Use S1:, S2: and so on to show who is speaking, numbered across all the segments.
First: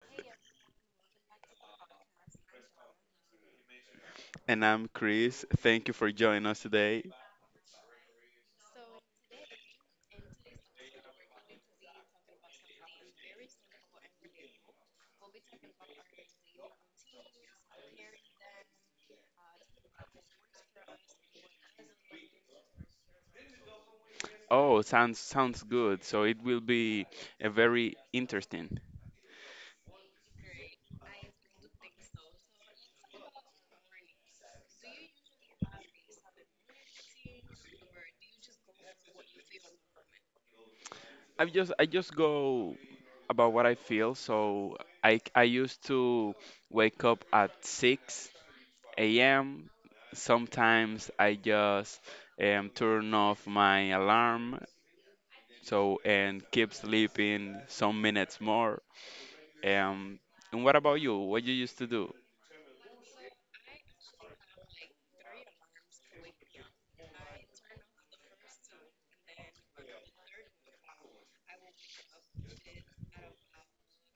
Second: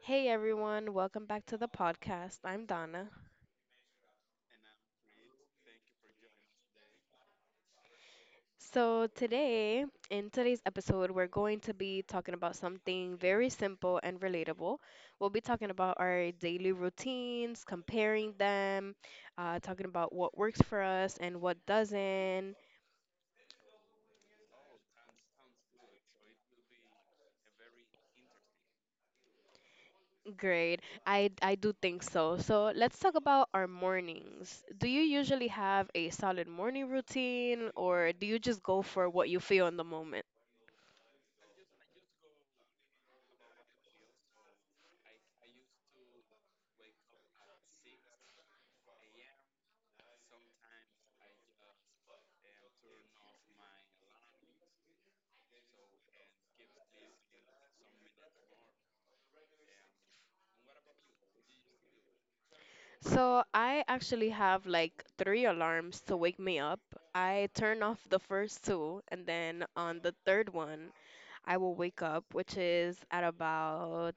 S1: Hey everyone, welcome back to the podcast. I'm Donna.
S2: And I'm Chris. Thank you for joining us today.
S1: So, today, in today's episode, we're going to be talking about something very simple and relatable. We'll be talking about our daily routines, comparing them, talking about what works for us and what doesn't.
S2: Oh, sounds good. So it will be a very interesting.
S1: Great. I do think so. So, let's talk about our mornings. Do you usually have a solid morning routine or do you just go for what you feel in the moment?
S2: I just go about what I feel. So I used to wake up at 6 a.m. Sometimes I just turn off my alarm so and keep sleeping some minutes more. Um, and what about you? What you used to do?
S1: So I actually have like three alarms to wake me up. I turn off the first two, and then on the third one, I will wake up, which is at about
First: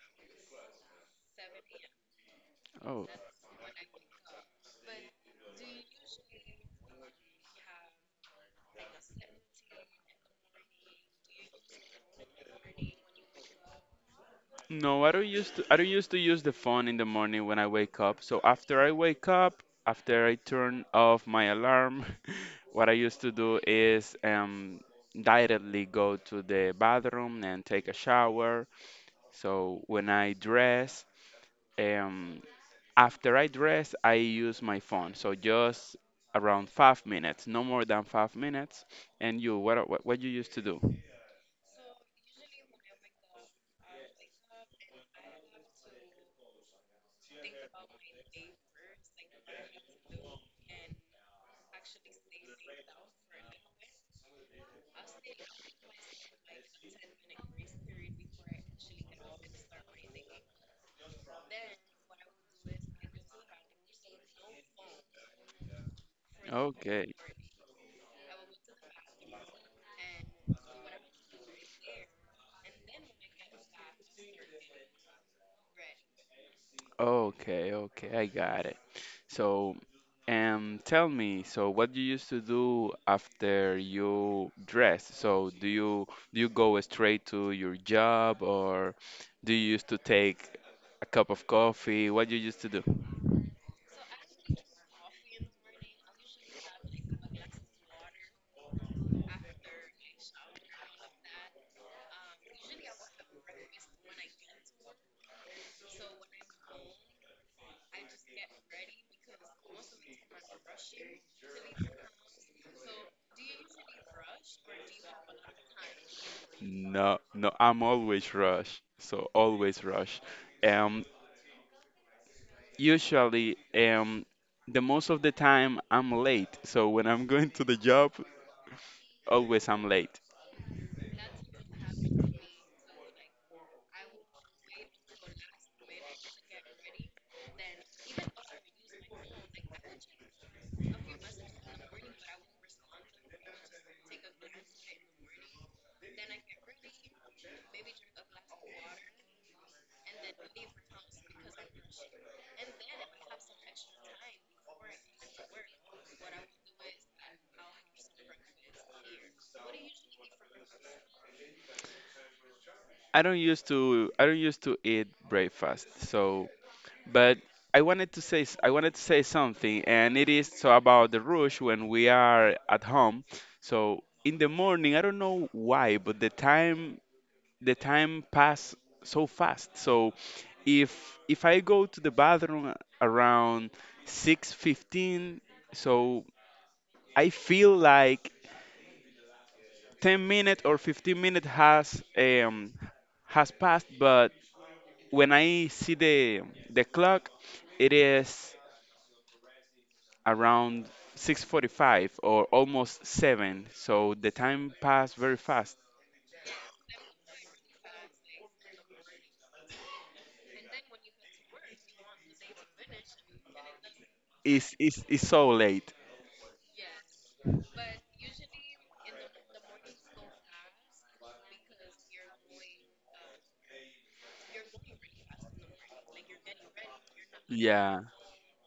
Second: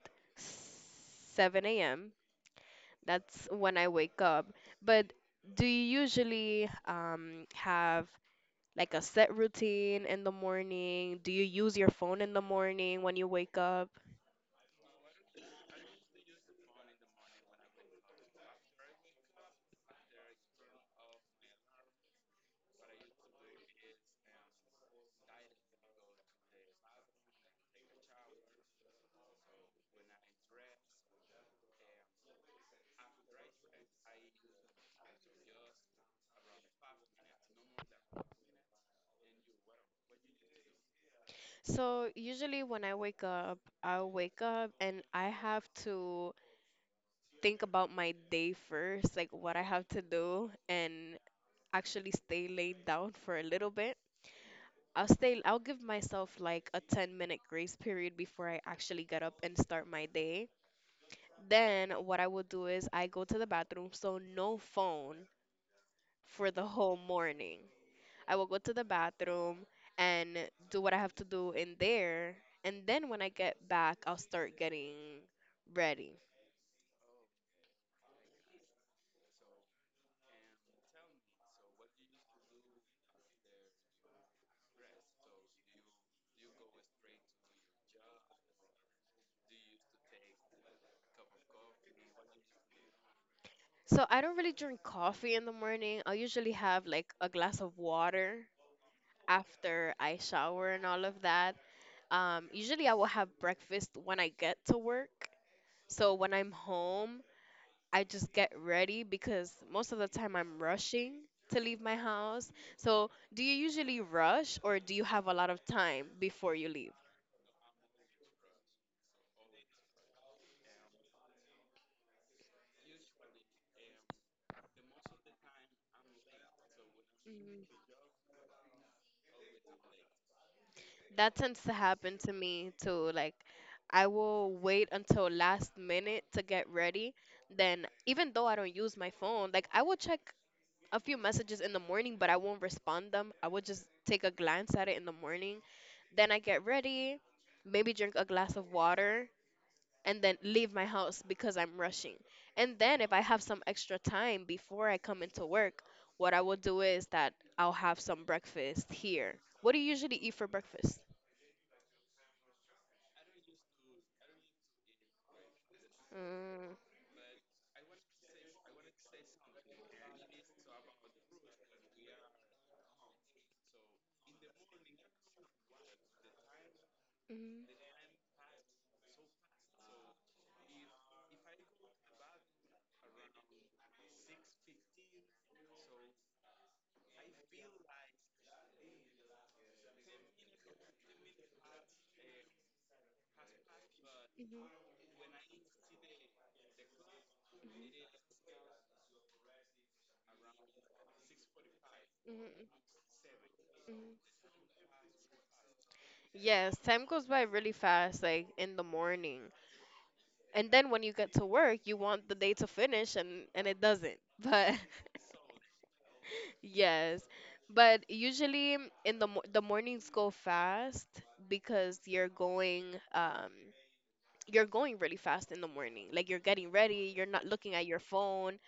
S1: 7 a.m.
S2: Oh.
S1: That's when I wake up. But do you usually have like a set routine in the morning? Do you use your phone in the morning when you wake up?
S2: No, I don't used to, I don't used to use the phone in the morning when I wake up. So after I wake up, after I turn off my alarm, what I used to do is directly go to the bathroom and take a shower. So when I dress, um after I dress, I use my phone. So just around 5 minutes, no more than 5 minutes. And you, what you used to do?
S1: So usually when I wake up, I'll wake up and I have to think about my day first, like what I have to do, and actually stay laid down for a little bit. I'll give myself like a 10-minute grace period before I actually get up and start my day. Then what I will do is I go to the bathroom, so no phone for the whole
S2: Okay,
S1: morning. I will go to the bathroom and do what I have to do in there. And then when I get back, I'll start getting ready.
S2: okay, I got. So, tell me, so what do you used to do after you dress? So, do you go straight to your job or do you used to take a cup of coffee? What do you used to do?
S1: So I don't really drink coffee in the morning. I usually have like a glass of water after I shower and all of that. Usually I will have breakfast when I get to work. So when I'm home, I just get ready because most of the time I'm rushing to leave my house. So do you usually rush or do you have a lot of time before you leave?
S2: No, no, I'm always rush. So always rush. Um, usually, the most of the time I'm late. So when I'm going to the job, always I'm late.
S1: That tends to happen to me too. Like, I will wait until last minute to get ready. Then, even though I don't use my phone, like I will check a few messages in the morning, but I won't respond them. I will just take a glance at it in the morning. Then I get ready, maybe drink a glass of water, and then leave my house because I'm rushing. And then, if I have some extra time before I come into work, what I will do is that I'll have some breakfast here. What do you usually eat for breakfast?
S2: I don't used to eat breakfast. So
S1: Mm.
S2: but I wanted to say something, and it is so about the rush when we are at home. So in the morning, I don't know why, but the time
S1: Mhm,
S2: the time pass so fast. So if if I go to the bathroom around 6:15, so I feel like 10 minutes or 15 minutes has passed, but
S1: mhm,
S2: when I see the clock, it
S1: mhm,
S2: is around 6:45
S1: mhm,
S2: or
S1: mhm,
S2: almost 7, so
S1: mhm.
S2: the time passed very fast.
S1: Yes, time goes by really fast, like in the morning. And then when you get to work, you want the day to finish and it doesn't.
S2: It's,
S1: But
S2: it's, it's so late.
S1: yes. But usually in the mo the mornings go fast because um you're going really fast in the morning. Like you're getting ready, you're not looking at your
S2: Yeah.
S1: phone,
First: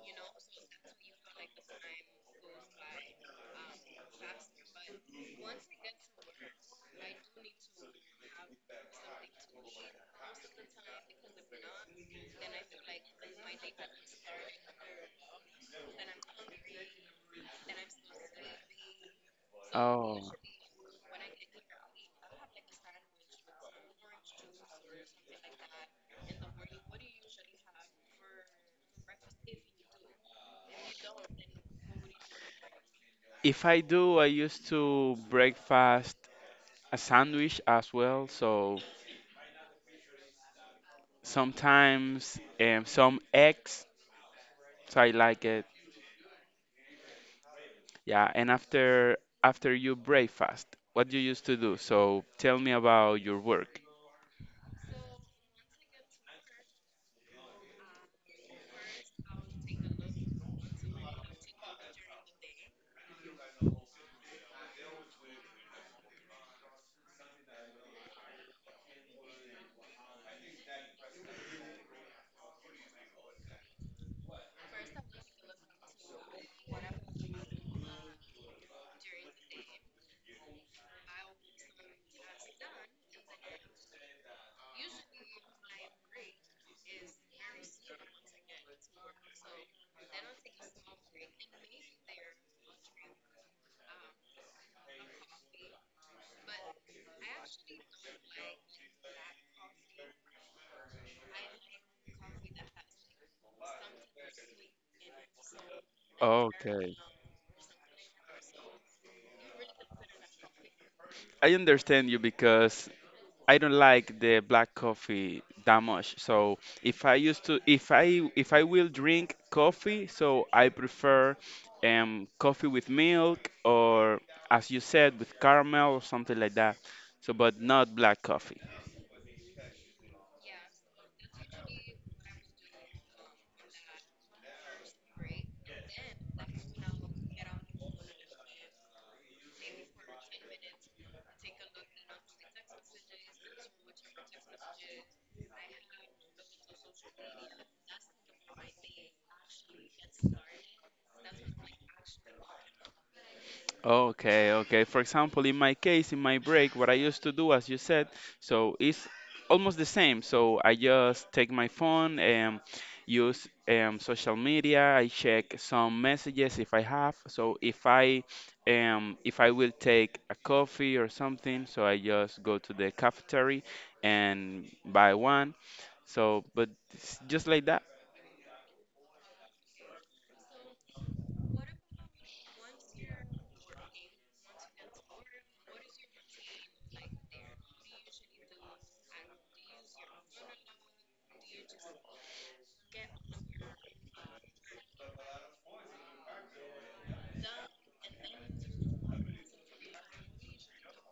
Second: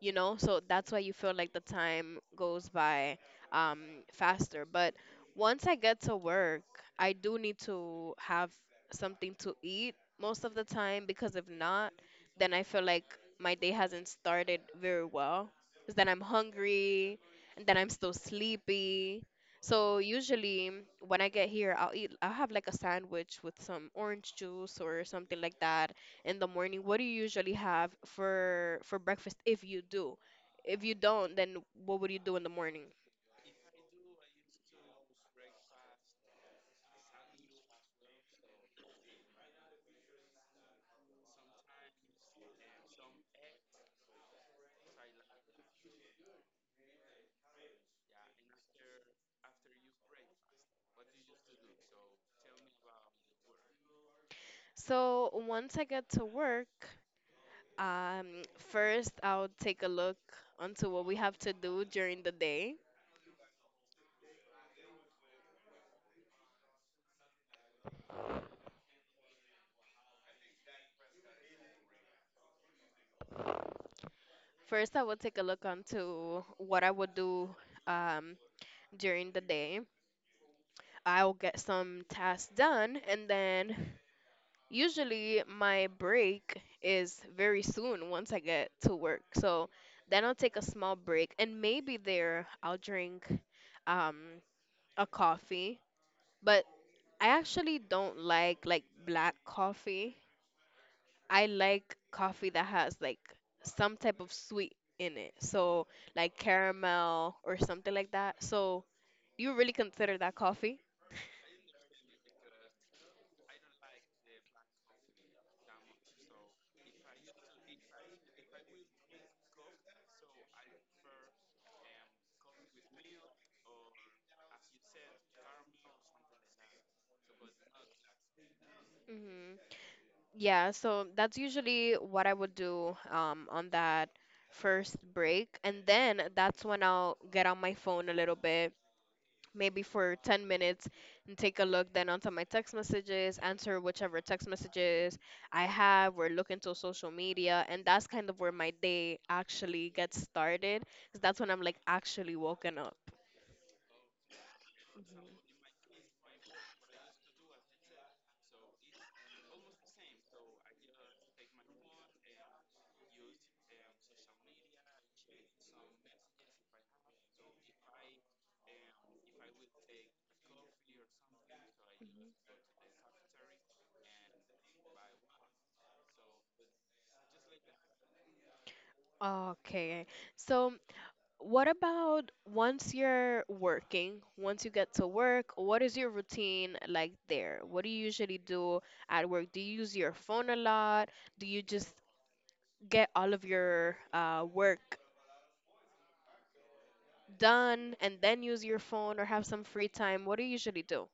S1: you know, so that's why you feel like the time goes by um faster. But once I get to work, I do need to have something to eat most of the time, because if not, then I feel like my day hasn't started very well, because then I'm hungry and then I'm still sleepy. So
S2: Oh.
S1: usually when I get here, I'll have like a sandwich with some orange juice or something like that. In the morning, what do you usually have for breakfast if you do? If you don't, then what would you do in the morning?
S2: If I do, I used to breakfast a sandwich as well. So sometimes some eggs. So I like it. Yeah. And after you breakfast, what you used to do? So tell me about your work.
S1: So once I get to work, um, first I'll take a look onto what we have to do during the day. First, I will take a look onto what I would do um, during the day. I'll get some tasks done, and then usually, my break is very soon once I get to work. So then I'll take a small break, and maybe there I'll drink um, a coffee. But I actually don't like black coffee. I like coffee that has like some type of sweet in it. So like
S2: Okay.
S1: caramel or something like that. So you really consider that coffee?
S2: I understand you because I don't like the black coffee that much. So if I will drink coffee, so I prefer coffee with milk or as you said with caramel or something like that. So but not black coffee.
S1: Mhm. Yeah, so that's usually what I would do on that first break. And then that's when I'll get on my phone a little bit, maybe for 10 minutes, and take a look then onto my text messages, answer whichever text messages I have, or look into social media. And that's kind of where my day actually gets started, 'cause that's when I'm like actually woken up.
S2: Okay. For example,
S1: Mhm.
S2: in my case, in my break, what I used to do, as you said, so it's almost the same. So I just take my phone and use social media. I check some messages if I have. So if I will take a coffee or something, so I just
S1: Mhm.
S2: go to the cafeteria and buy one. So, but it's just like that.
S1: Okay, so what about once you're working, once you get to work, what is your routine like there? What do you usually do at work? Do you use your phone a lot? Do you just get all of your work done and then use your phone or have some free time? What do you usually do?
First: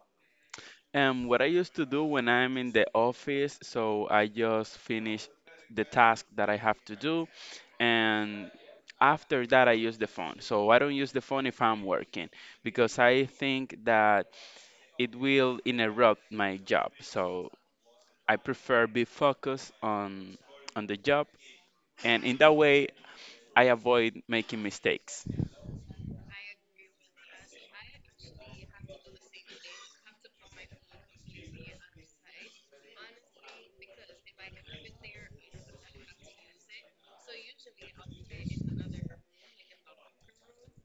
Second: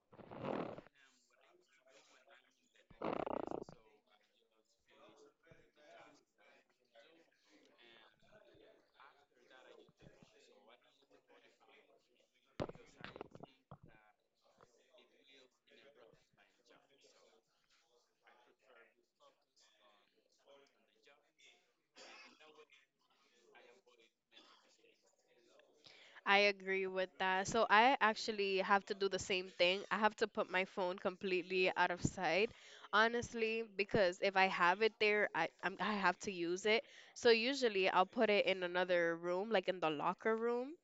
S2: What I used to do when I'm in the office, so I just finish the task that I have to do, and after that, I use the phone. So I don't use the phone if I'm working because I think that it will interrupt my job. So I prefer be focused on the job, and in that way, I avoid making mistakes.
S1: I agree with that. So I actually have to do the same thing. I have to put my phone completely out of sight, honestly, because if I have it there, I have to use it. So usually I'll put it in another room, like in the locker room.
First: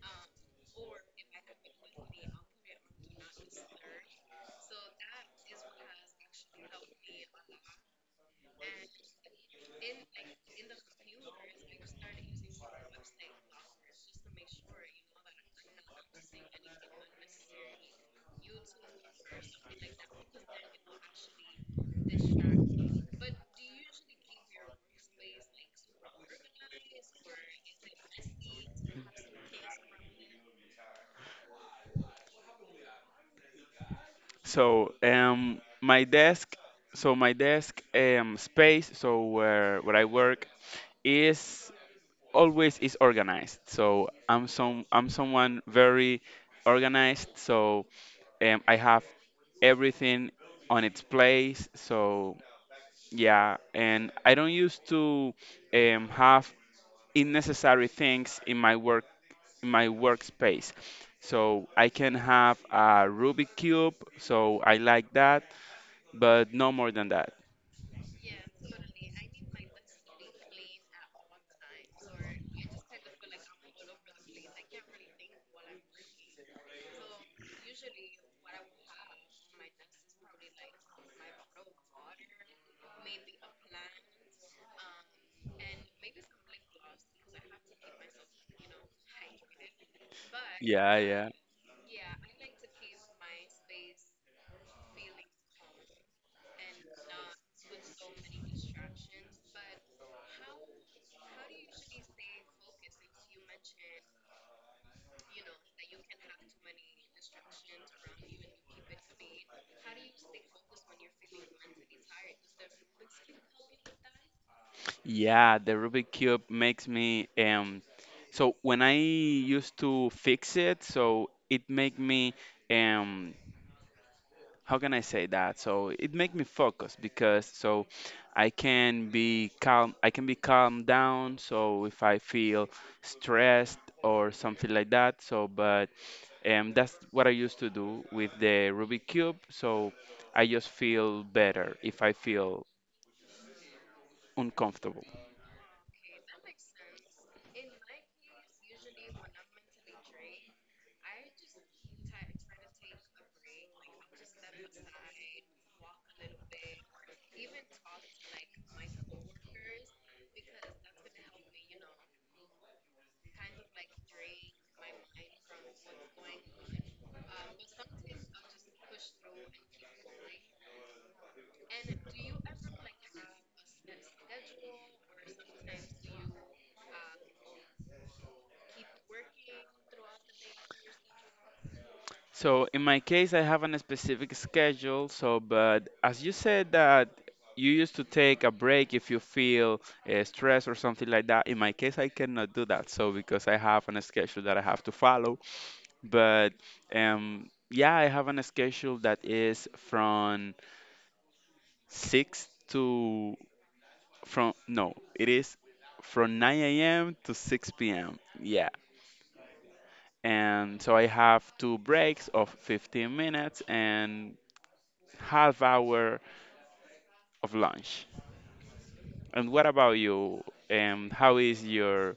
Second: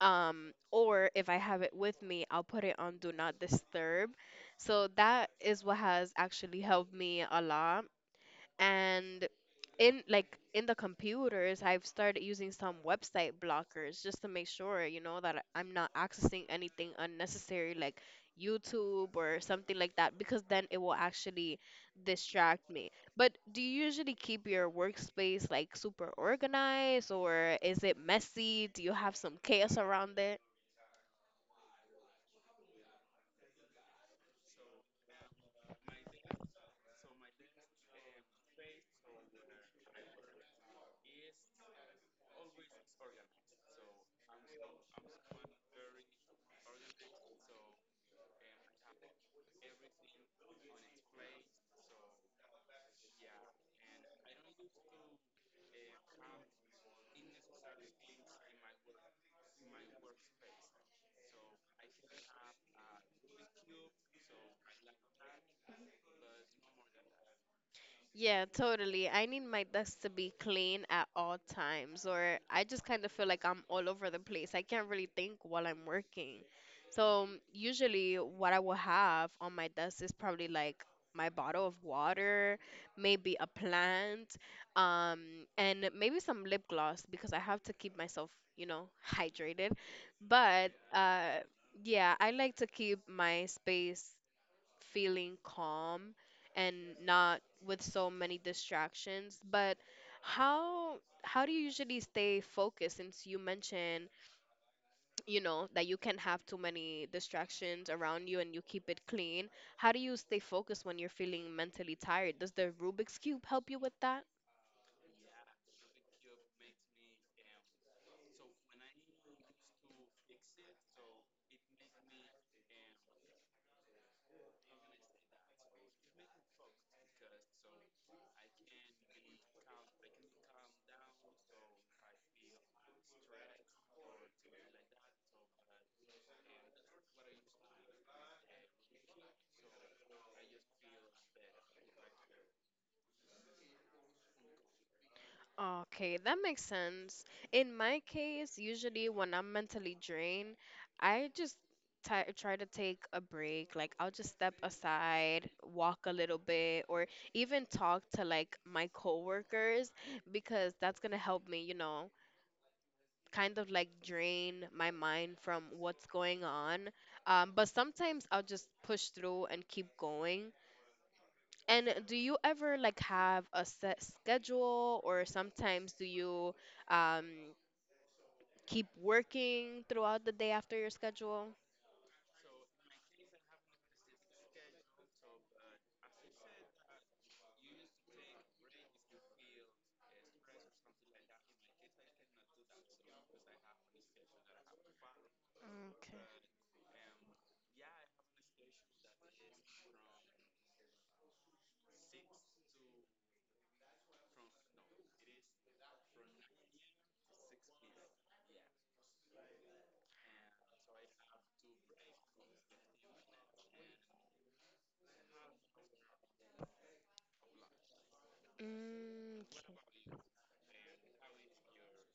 S1: Or if I have it with me, I'll put it on do not disturb. So that is what has actually helped me a lot. And in the computers, I've started using some website blockers just to make sure, you know, that I- am not accessing anything unnecessary like YouTube or something like that, because then it will actually distract me. But do you usually keep your workspace like super organized or is it messy? Do you have some chaos around it?
S2: So my desk space, so where I work is always is organized. So I'm someone very organized. So I have everything on its place. So yeah, and I don't used to have unnecessary things in my workspace. So I can have a Rubik cube. So I like that but no more than that.
S1: Yeah, totally. I need my desk to be clean at all times, or I just kind of feel like I'm all over the place. I can't really think while I'm working. So, usually, what I will have on my desk is probably like my bottle of water, maybe a plant, and maybe some lip gloss because I have to keep myself, you know, hydrated. But
S2: Yeah, yeah.
S1: yeah, I like to keep my space feeling calm and not with so many distractions. But how how do you usually stay focused, since you mentioned, you know, that you can have too many distractions around you and you keep it clean? How do you stay focused when you're feeling mentally tired? Does the Rubik's Cube help you with that?
S2: Yeah, the Rubik cube makes me so when I used to fix it, so it make me um how can I say that? So it make me focus because so I can be calm down so if I feel stressed or something like that. So but that's what I used to do with the Rubik cube. So I just feel better if I feel uncomfortable.
S1: Okay, that makes sense. In my case, usually when I'm mentally drained, I just ti try to take a break. Like, I'll just step aside, walk a little bit, or even talk to like my coworkers, because that's gonna help me, you know, kind of like drain my mind from what's going on. But sometimes I'll just push through and keep going. And do you ever like have a set schedule, or sometimes do you um, keep working throughout the day after your schedule?
S2: So in my case, I have a specific schedule. So, but as you said that you used to take a break if you feel stress or something like that. In my case, I cannot do that. So because I have a schedule that I have to follow. But yeah, I have a schedule that is from six to from no, it is from 9 a.m. to 6 p.m. Yeah. And so I have two breaks of 15 minutes, and half hour of lunch. And what
S1: Okay.
S2: about you? How is your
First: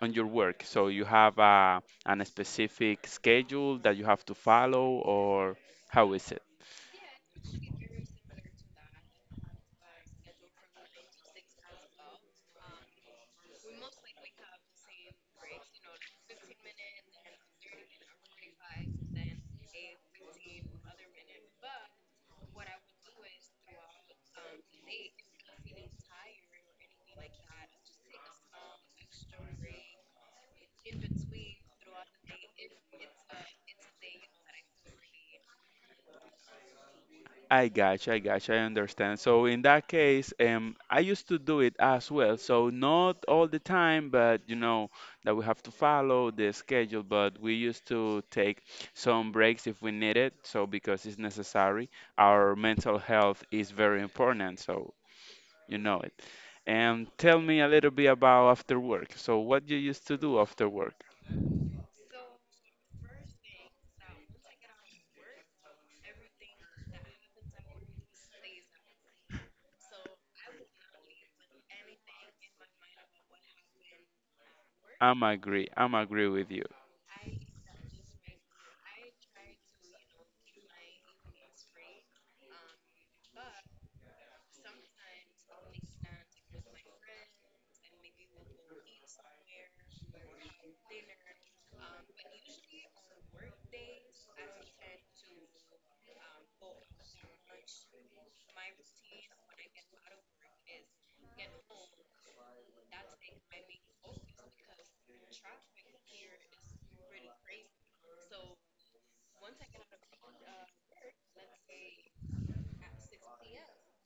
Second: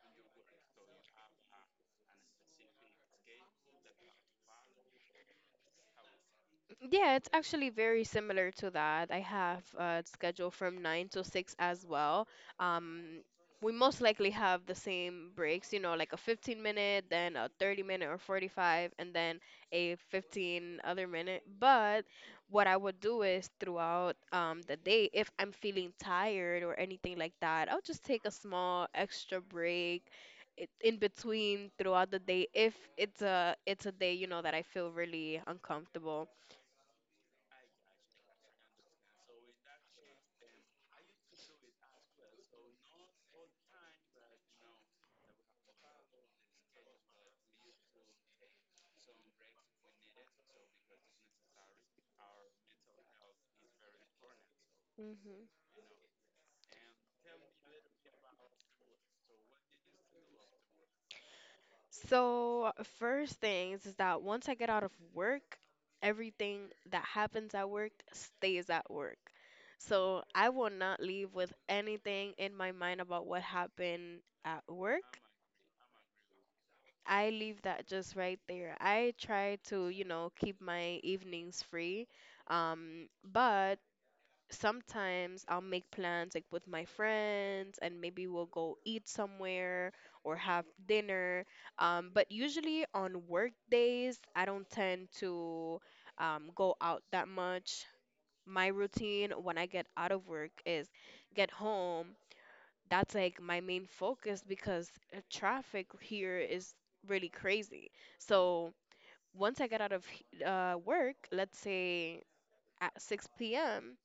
S2: on your work? So you have a an specific schedule that you have to follow, or how is it?
S1: Yeah, it's actually very similar to that. I have a schedule from 9 to 6 as well. Um, we most likely have the same breaks, you know, like a 15 minute, then a 30 minute or 45, and then a 15 other minute. But what I would do is throughout the day, if I'm feeling tired or anything like that, I'll just take a small extra break in between throughout the day if it's a day, you know, that I feel really uncomfortable.
S2: I gotcha, I understand. So in that case, I used to do it as well. So not all the time, but you know that we have to follow the schedule. But we used to take some breaks if we need it. So because it's necessary, our mental health is very important. So
S1: Mhm.
S2: you know it. And tell me a little bit about after work. So what you used to do after work?
S1: So, first things is that once I get out of work, everything that happens at work stays at work. So, I will not leave with anything in my mind about what happened at work.
S2: I'm agree with you.
S1: I leave that just right there. I try to, you know, keep my evenings free. But sometimes I'll make plans like with my friends and maybe we'll go eat somewhere or have dinner. But usually on work days, I don't tend to go out that much. My routine when I get out of work is get home. That's like my main focus because traffic here is really crazy. So once I get out of work, let's say at 6 p.m,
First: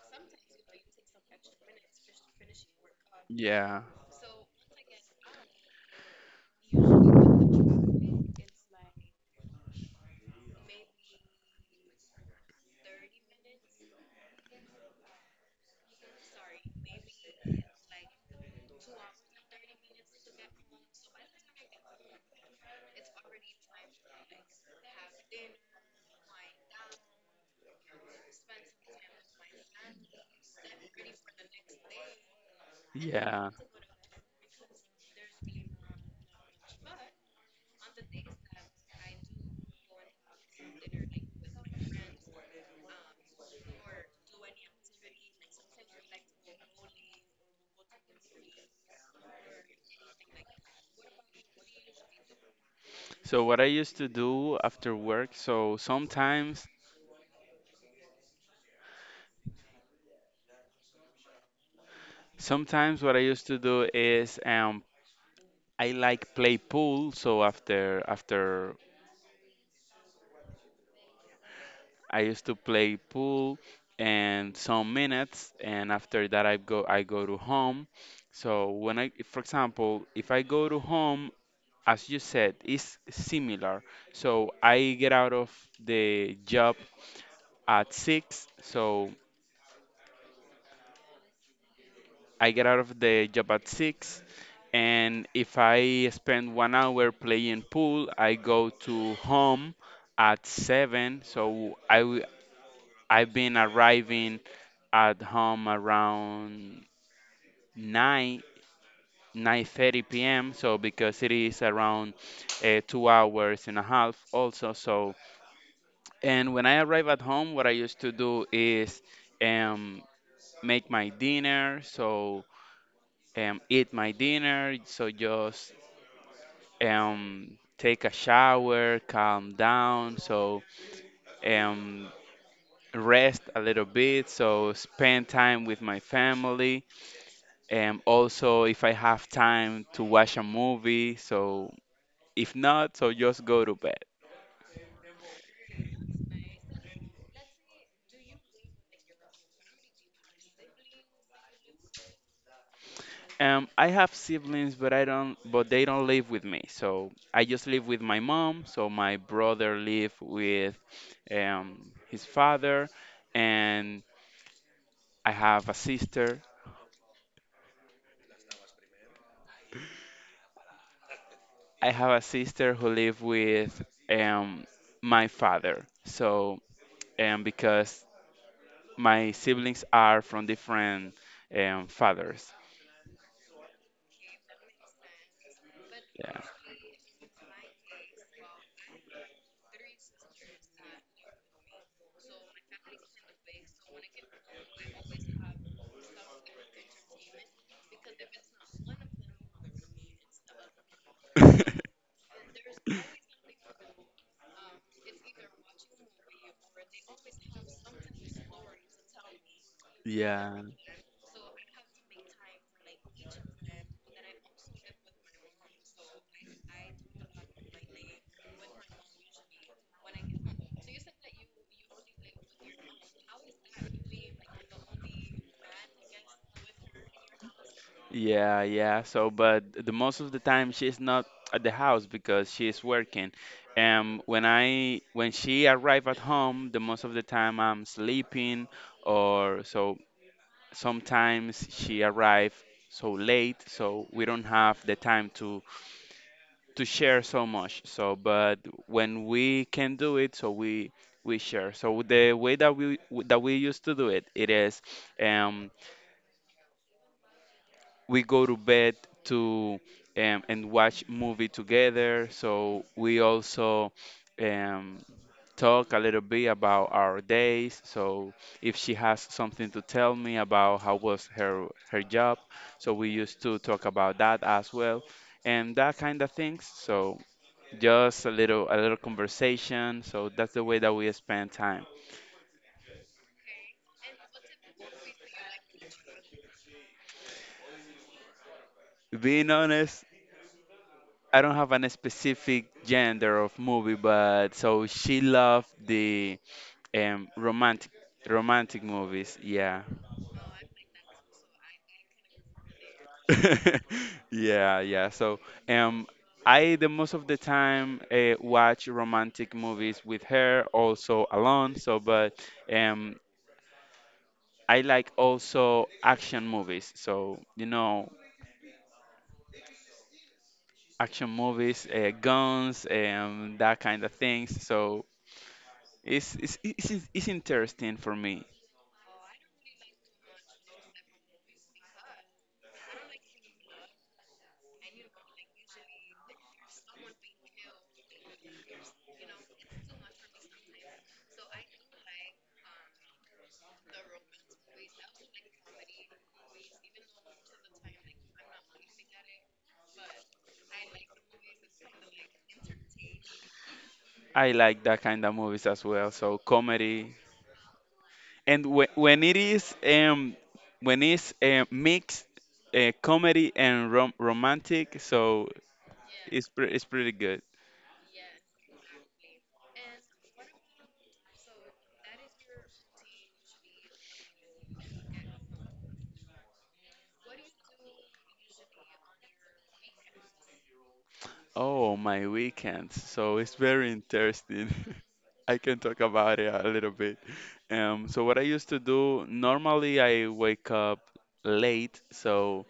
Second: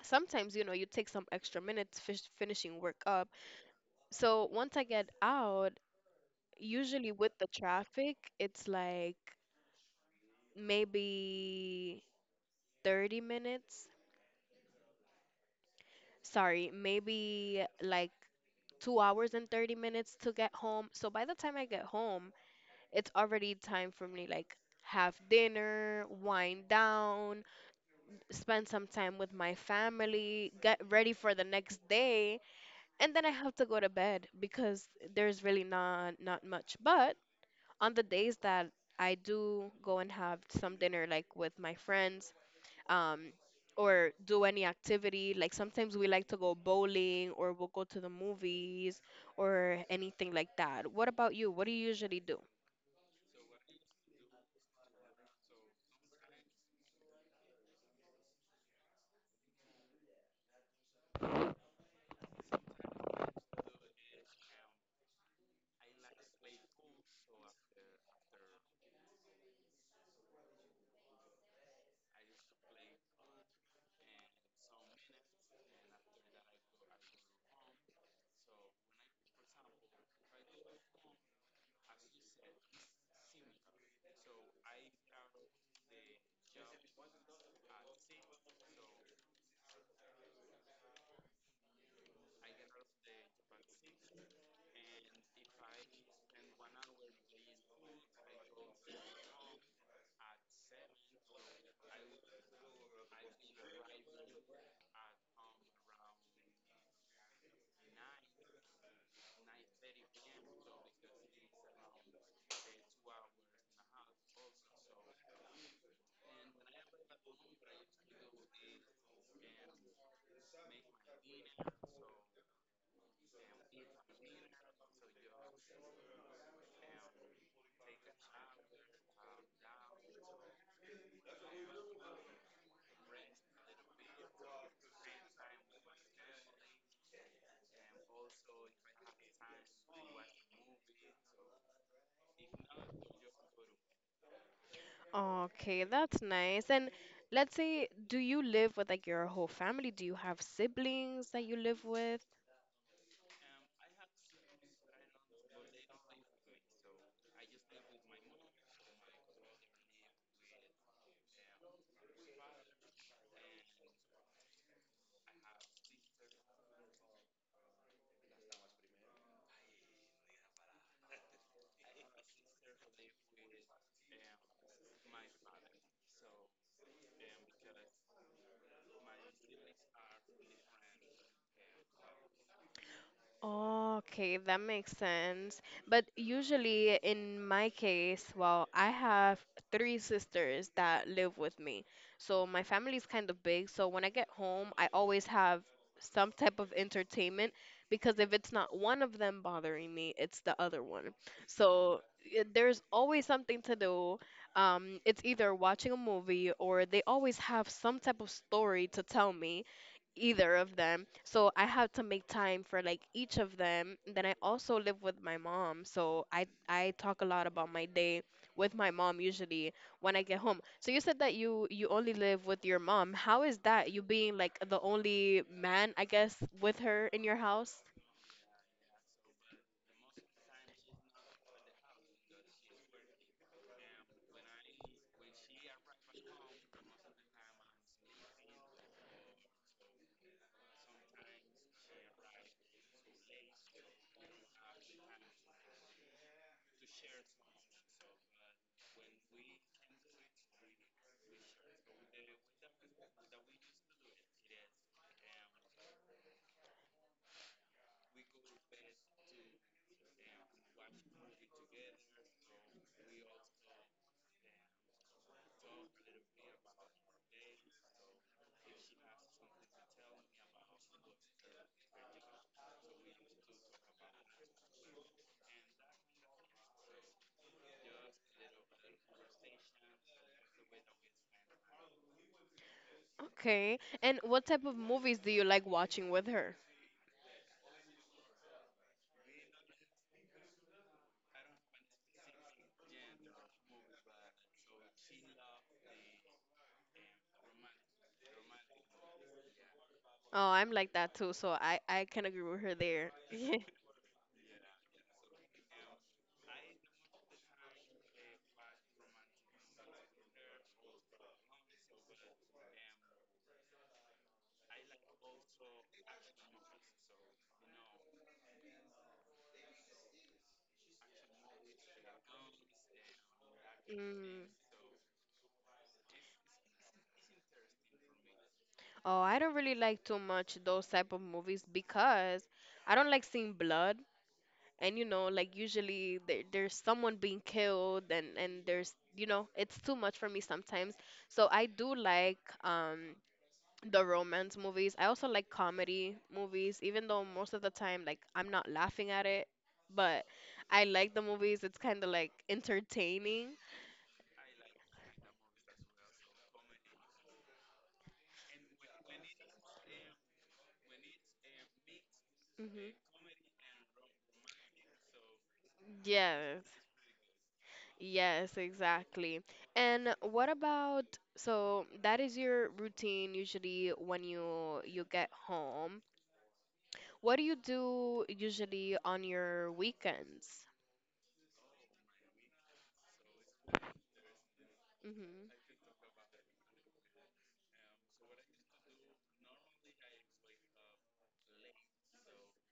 S1: sometimes, you know, you take some extra minutes fish finishing work up.
S2: Yeah.
S1: So once I get out, usually with the traffic it's like maybe 30 minutes, sorry, maybe like 2 hours and 30 minutes to get home. So by the time I get home, it's already time for me, like, have dinner, wind down, spend some time with my family, get ready for the next day, and then I
S2: Yeah.
S1: have to go to bed because there's really not much. But on the days that I do go and have some dinner, like with my friends, um, or do any activity, like sometimes we like to go bowling or we'll go to the movies or anything like that. What about you? What do you usually do?
S2: So what I used to do after work, so sometimes what I used to do is I like play pool, so after I used to play pool and some minutes and after that I go to home. So when I for example, if I go to home as you said, is similar. So I get out of the job at 6. So I get out of the job at 6. And if I spend 1 hour playing pool, I go to home at 7. I've been arriving at home around 9. 9:30 p.m. So because it is around 2 hours and a half also so. And when I arrive at home, what I used to do is um, make my dinner, so eat my dinner, so just take a shower, calm down, so um, rest a little bit, so spend time with my family. And also, if I have time to watch a movie, so if not, so just go to bed.
S1: Okay, that's nice. And let's say, do you live with like your whole family? Do you have siblings that you live with?
S2: I have siblings, but I don't, but they don't live with me. So I just live with my mom. So my brother live with his father, and I have a sister. I have a sister who live with um, my father. So because my siblings are from different fathers.
S1: Okay, that makes sense. But
S2: Yeah.
S1: usually, in my case, well, I have three sisters that live with me. So my family is kind of big. So when I get home, I always have some type of entertainment because if it's not one of them bothering me, it's the other one. There's always something to do. It's either watching a movie, or they always have some type of story to tell me, either
S2: Yeah.
S1: of them. So I have to make time for like each of them. And then I also live with my mom, so I talk a lot about my day with my mom usually when I get home. So you said that you only live with your mom. How is that? You being like the only man, I guess, with her in your house?
S2: Yeah, yeah. So, but the most of the time she's not at the house because she's working. When I when she arrive at home, the most of the time I'm sleeping, or so sometimes she arrive so late, so we don't have the time to share so much. So, but when we can do it, so we share. So the way that we used to do it, it is, um, we go to bed to and watch movie together. So we also um, talk a little bit about our days. So if she has something to tell me about how was her job, so we used to talk about that as well, and that kind of things. So just a little conversation. So that's the way that we spend time.
S1: Okay. And what type of movies do you like watching with her?
S2: Being honest, I don't have any specific gender of movie, but so she loved the um romantic romantic movies. Yeah.
S1: Oh, I'm like that too, so I can agree with her there.
S2: Yeah, yeah. So um I the most of the time watch romantic movies with her also alone so but um I like also action movies so you know action movies guns and that kind of
S1: Mm.
S2: things so it's interesting for me.
S1: Oh, I don't really like too much those type of movies because I don't like seeing blood. And you know, like usually there's someone being killed and there's, it's too much for me sometimes. So I do like the romance movies. I also like comedy movies, even though most of the time like I'm not laughing at it, but I like the movies. It's kind of like entertaining.
S2: I like that kind of movies as well so comedy and when it is when it's mixed
S1: Hmm.
S2: comedy and romantic so
S1: Yes.
S2: it's pretty good.
S1: Yes, exactly. And what about, so that is your routine usually when you get home. What do you do usually on your weekends?
S2: Oh my weekends so it's very interesting.
S1: Mhm.
S2: I can talk about it a little bit. So what I used to do normally I wake up late so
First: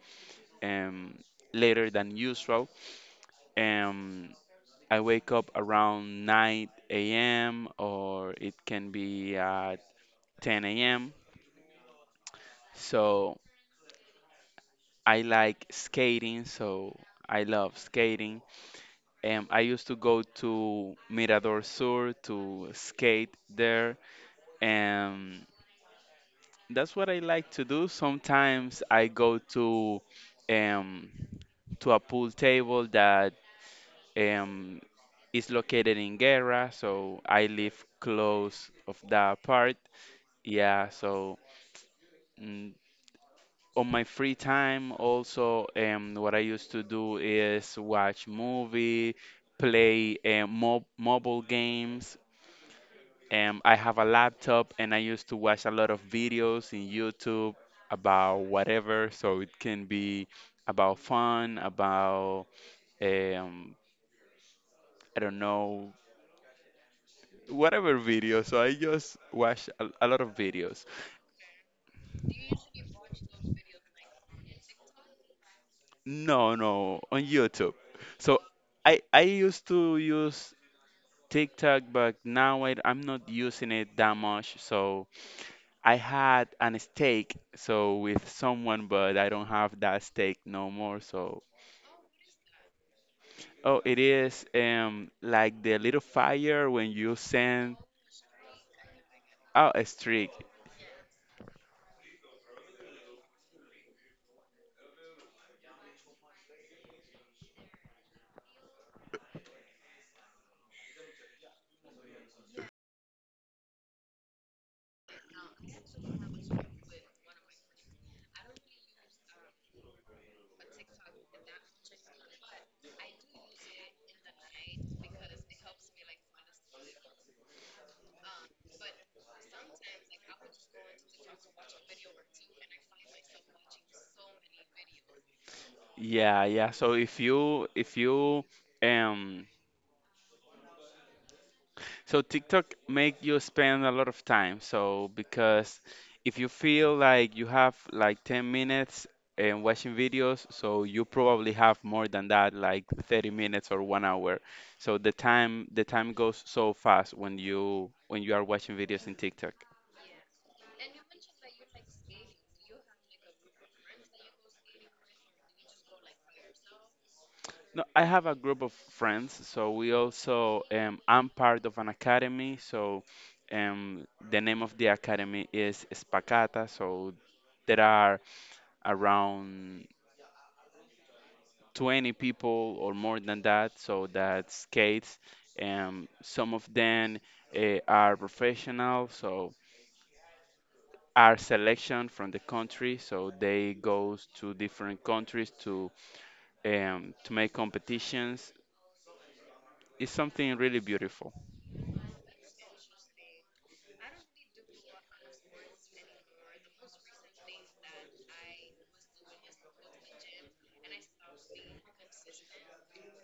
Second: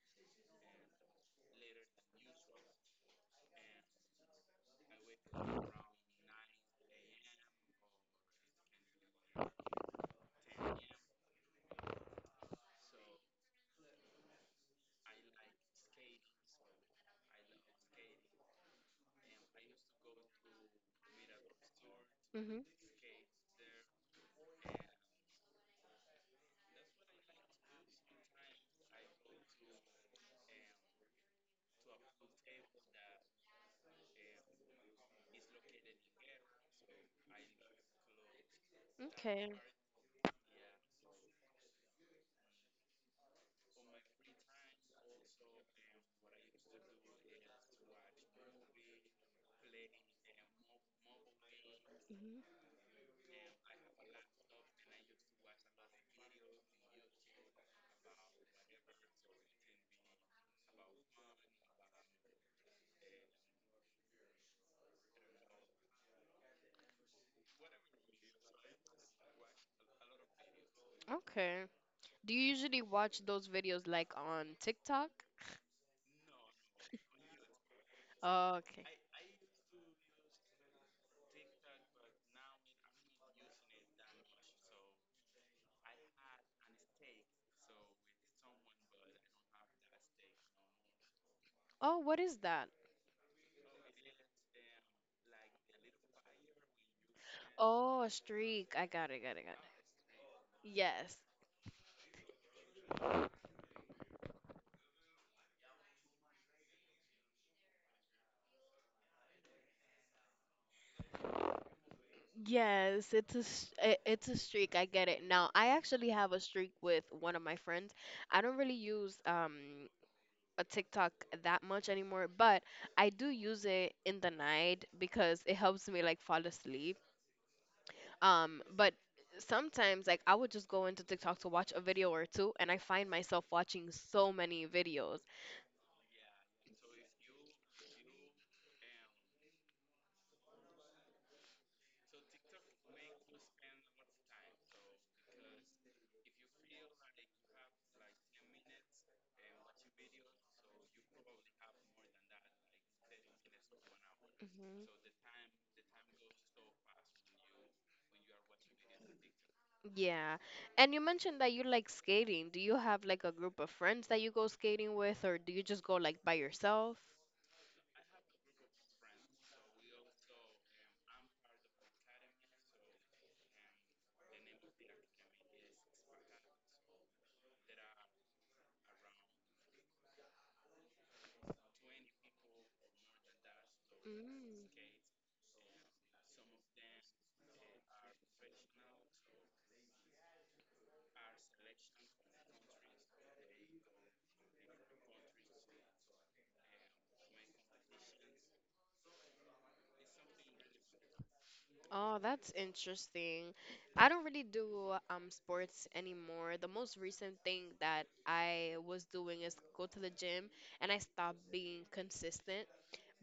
S2: um later than usual. um I wake up around 9 a.m. or it can be at 10 a.m. So I like skating, so I love skating. And I used to go to Mirador Sur
S1: Mhm.
S2: to skate there, and that's what I like to do. Sometimes I go um, to a pool table that um, is located in Guerra, so I live close of that
S1: Okay.
S2: part. Yeah, so. mm, on my free time also, what I used to do is watch movie play mobile games.
S1: Mhm.
S2: I have a laptop and I used to watch a lot of videos in YouTube about whatever, so it can be about fun, about, um, I don't know, whatever video. So I just watch a lot of videos.
S1: Okay. Do you usually watch those videos like on TikTok?
S2: No, no, on YouTube. So
S1: Okay.
S2: I used to use TikTok, but now I'm not using it that much. So I had an steak, so with someone, but I don't have that steak no more. So,
S1: Oh, what is that?
S2: oh, it is, um, like the little fire when you send.
S1: Oh, a streak. I got it, got it, got it.
S2: Oh, a streak.
S1: Yes, yes, it's a streak. I get it. Now, I actually have a streak with one of my friends. I don't really use a TikTok that much anymore, but I do use it in the night because it helps me like fall asleep. But sometimes like I would just go into TikTok to watch a video or two, and I find myself watching so many videos.
S2: Yeah, yeah. So if you um so TikTok make you spend a lot of time. So because if you feel like you have like 10 minutes and watching videos, so you probably have more than that, like 30 minutes or 1 hour. So
S1: Mhm.
S2: the time goes so fast when you are watching videos in TikTok.
S1: Yeah. And you mentioned that you like skating. Do you have like a group of friends that you go skating with, or do you just go like by yourself?
S2: No, I have a group of friends, so we also, I'm part of an academy. So, um, the name of the academy is Spacata. So there are around 20 people or more than that. So that
S1: Mm.
S2: skates, and some of them are professional. So are selection from the country, so they goes to different countries to, to make competitions. It's something really beautiful.
S1: Oh, that's interesting. I don't really do sports anymore. The most recent thing that I was doing is go to the gym, and I stopped being consistent.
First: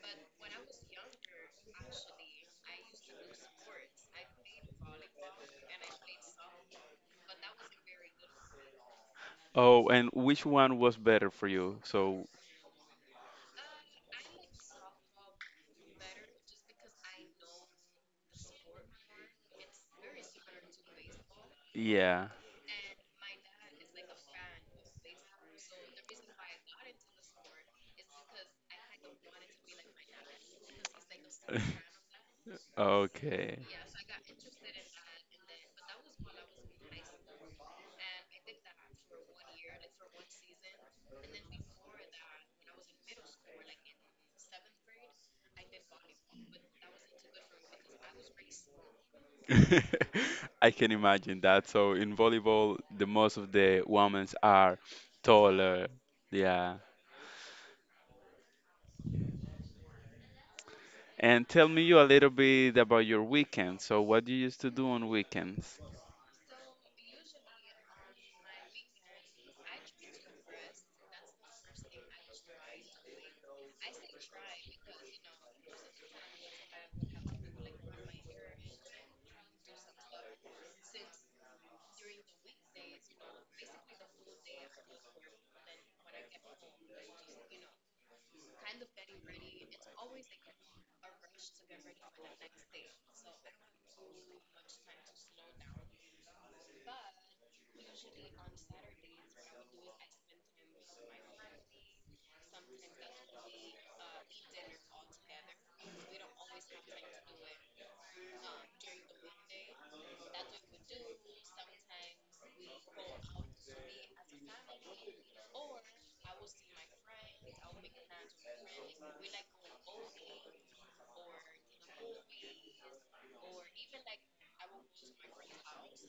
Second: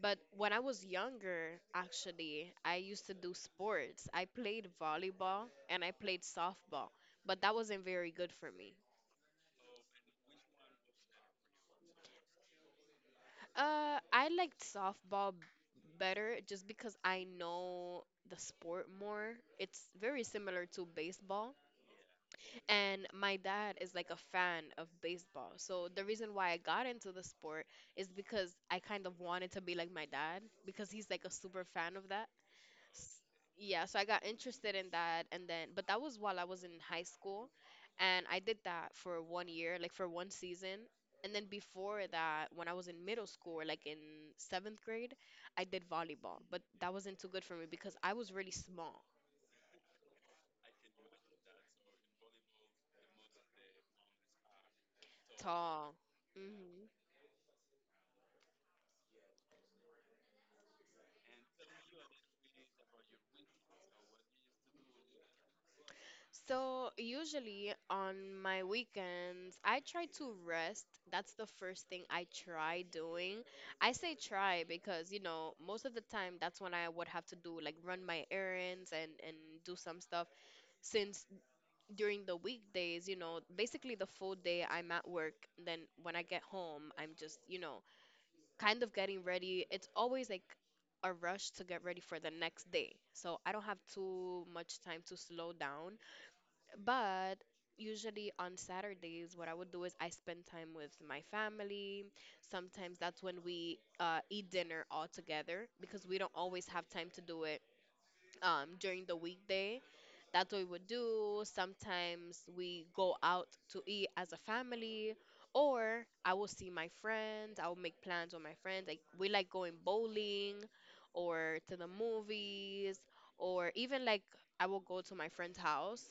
S1: But when I was younger, actually, I used to do sports. I played volleyball and I played softball, but that wasn't very good for me.
S2: Oh, and which one was better for you? So
S1: I liked better just because I know the sport more. It's very similar to baseball.
S2: yeah.
S1: And my dad is like a fan of baseball. So the reason why I got into the sport is because I kind of wanted to be like my dad, because he's like a super fan of that. S-
S2: Okay.
S1: Yeah, so I got interested in that, and then but that was while I was in high school, and I did that for 1 year, like for one season. And then before that, when I was in middle school, or like in seventh grade, I did volleyball, but that wasn't too good for me because I was really small,
S2: I can imagine that. So in volleyball, the most of the women are taller.
S1: tall.
S2: Yeah.
S1: Mm-hmm.
S2: And tell me you a little bit about your weekend. So what do you used to do on weekends?
S1: So, usually on my weekends, I try to rest. That's the first thing I try doing. I say try because, you know, most of the time that's when I would have to do like run my errands and do some stuff, since during the weekdays, you know, basically the full day I'm at work. Then when I get home, I'm just, you know, kind of getting ready. It's always like a rush to get ready for the next day. So, I don't have too much time to slow down, but usually on Saturdays, what I would do is I spend time with my family. Sometimes that's when we eat dinner all together, because we don't always have time to do it during the weekday. That's what we would do. Sometimes we go out to eat as a family, or I will see my friends. I will make plans with my friends. Like we like going bowling, or to the movies, or even like I will go to my friend's house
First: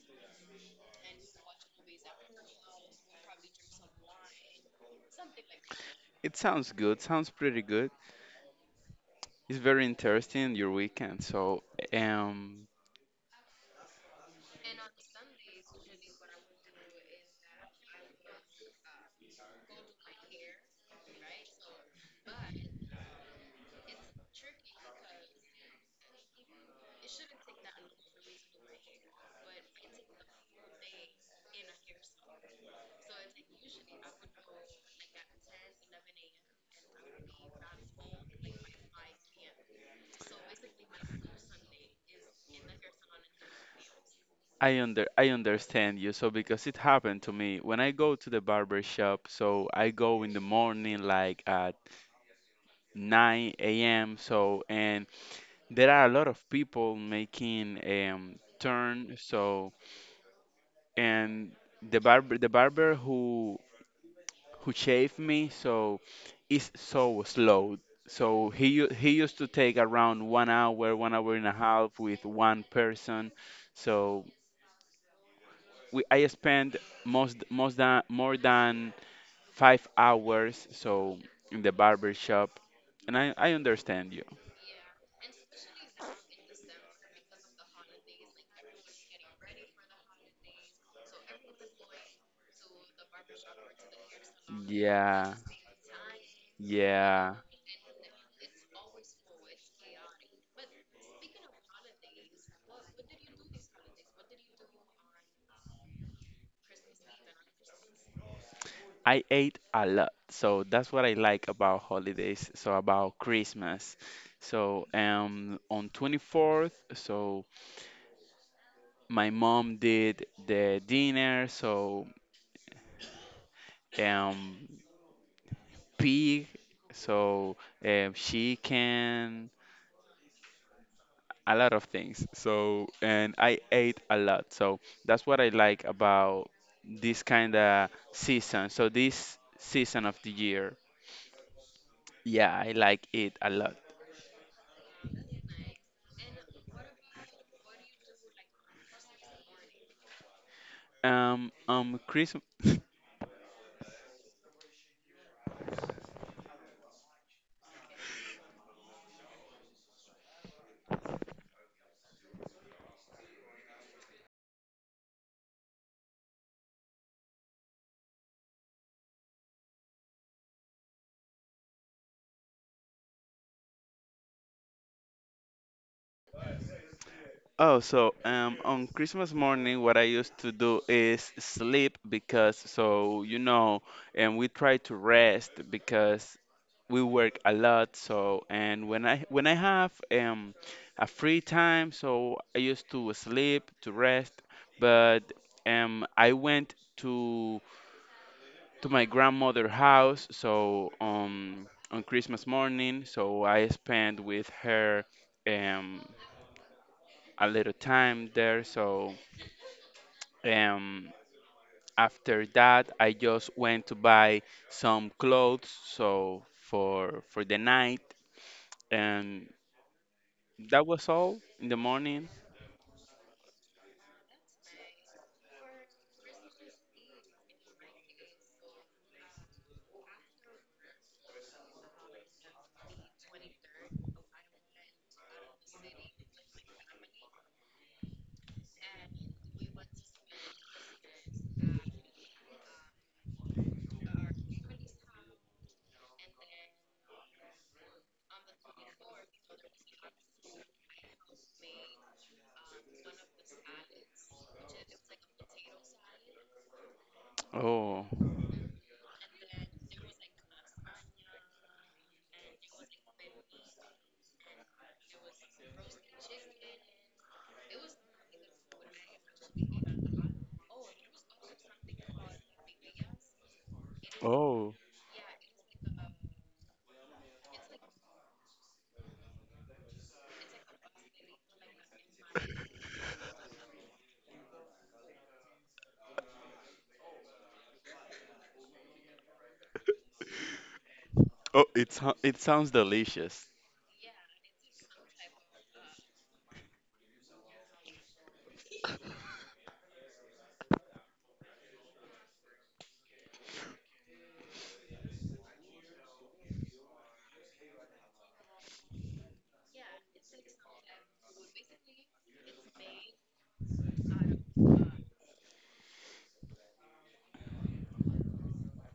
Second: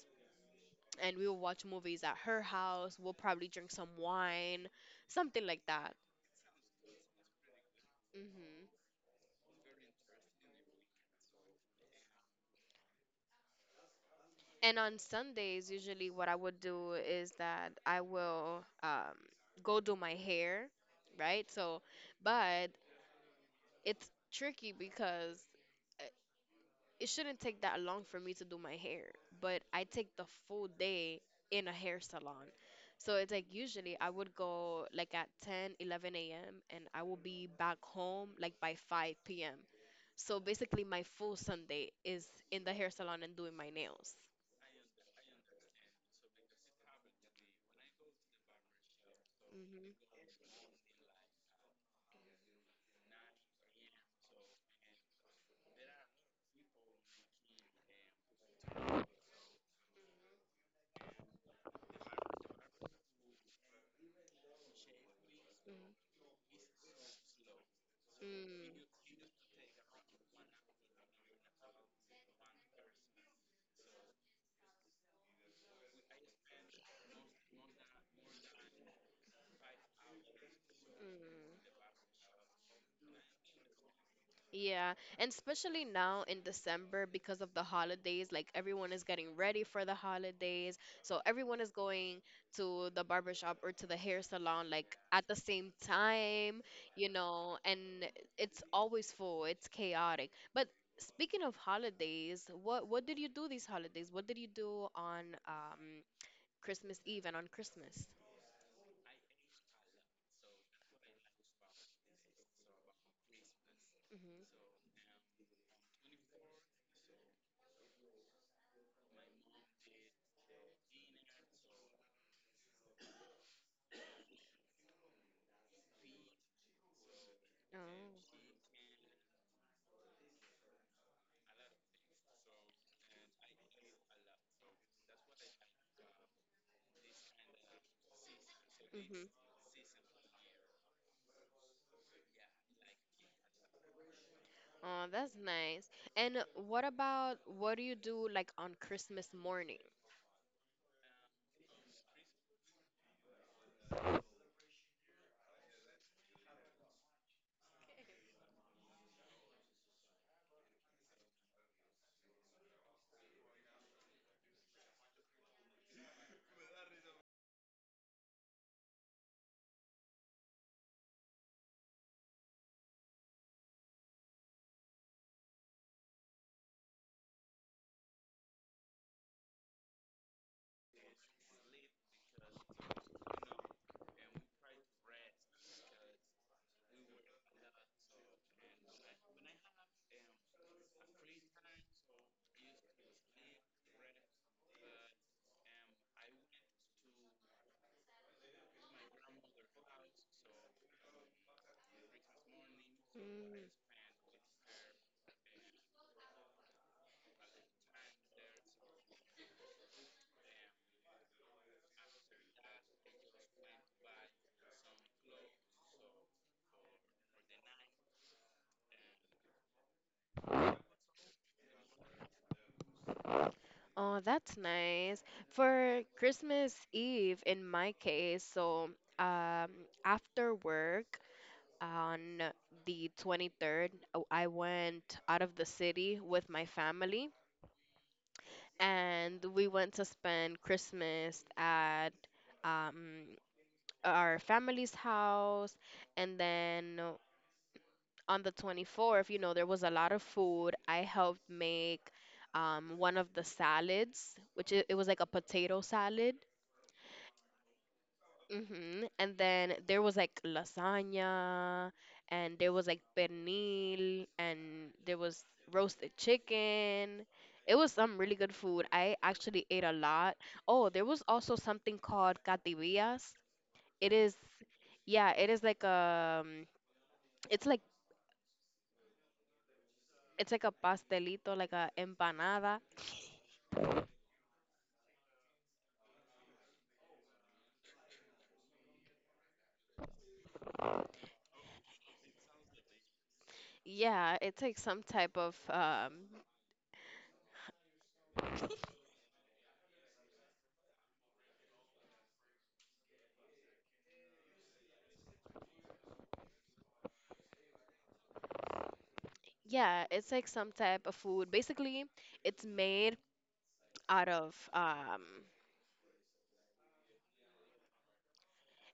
S1: and we will watch movies at her house. We'll probably drink some wine, something like that.
S2: It sounds good. Sounds pretty good.
S1: Hmm.
S2: It's very interesting your weekend. So, um,
S1: And on Sundays, usually what I would do is that I will go do my hair, right? So, but it's tricky because, uh, it shouldn't take that long for me to do my hair, but I take the full day in a hair salon. So it's like usually I would go like at 10, 11 a.m. and I will be back home like by 5 p.m. So basically, my full Sunday is in the hair salon and doing my nails.
S2: I understand you. So because it happened to me when I go to the barber shop, so I
S1: Mhm,
S2: go in the morning like at 9 a.m. So, and there are a lot of people making turn. So, and the barber who shaved me, so
S1: mhm,
S2: is so slow. So he
S1: mm,
S2: u- he used to take around 1 hour, 1 hour and a half with one person. So we, I spend most most than more than 5 hours so in the
S1: mm.
S2: barber shop, and I understand you.
S1: Yeah, and especially now in December because of the holidays, like everyone is getting ready for the holidays. So everyone is going to the barber shop or to the hair salon like at
S2: Yeah,
S1: the same time, you
S2: yeah.
S1: know, and it's always full, it's chaotic. But speaking of holidays, what did you do these holidays? What did you do on Christmas Eve and on Christmas?
S2: I ate a lot, so that's what I like about holidays. So about Christmas,
S1: Hmm.
S2: so on 24th, so my mom did the dinner, so, um, pig, so, um,
S1: Oh,
S2: chicken, a lot of things. So, and I ate a lot. So that's what I like about this kind of season. So
S1: hmm.
S2: this season of the year, yeah, I like it a lot.
S1: Oh, that's nice. And what about what do you do like on Christmas morning?
S2: Chris. Oh, so, on Christmas morning, what I used to do is sleep because, so you know, and we try to rest because we work a lot. So, and when I have a free time, so I used to sleep to rest. But, I went to my grandmother' house. So on Christmas morning, so
S1: Mm.
S2: I spent with her um a little time there. So. Um, after that, I just went to buy some clothes, so for the night, and that was all in the morning.
S1: Oh, that's nice. For Christmas Eve, in my case, so um, after work on the 23rd, oh, I went out of the city with my family and we went to spend Christmas at um, our family's house. And then on the 24th, you know, there was a lot of food. I helped make one of the salads, which it was like a potato salad.
S2: Oh,
S1: Hmm. And then there was like lasagna, and there was like pernil, and there was roasted chicken. It was some really good food. I actually ate a lot. Oh, there was also something called cativillas. It is,
S2: oh,
S1: yeah, it is like a it's like it's like a pastelito, like a empanada.
S2: oh, It sounds delicious.
S1: Yeah, it's like some type of yeah, it's like some type of food. Basically, it's made out of um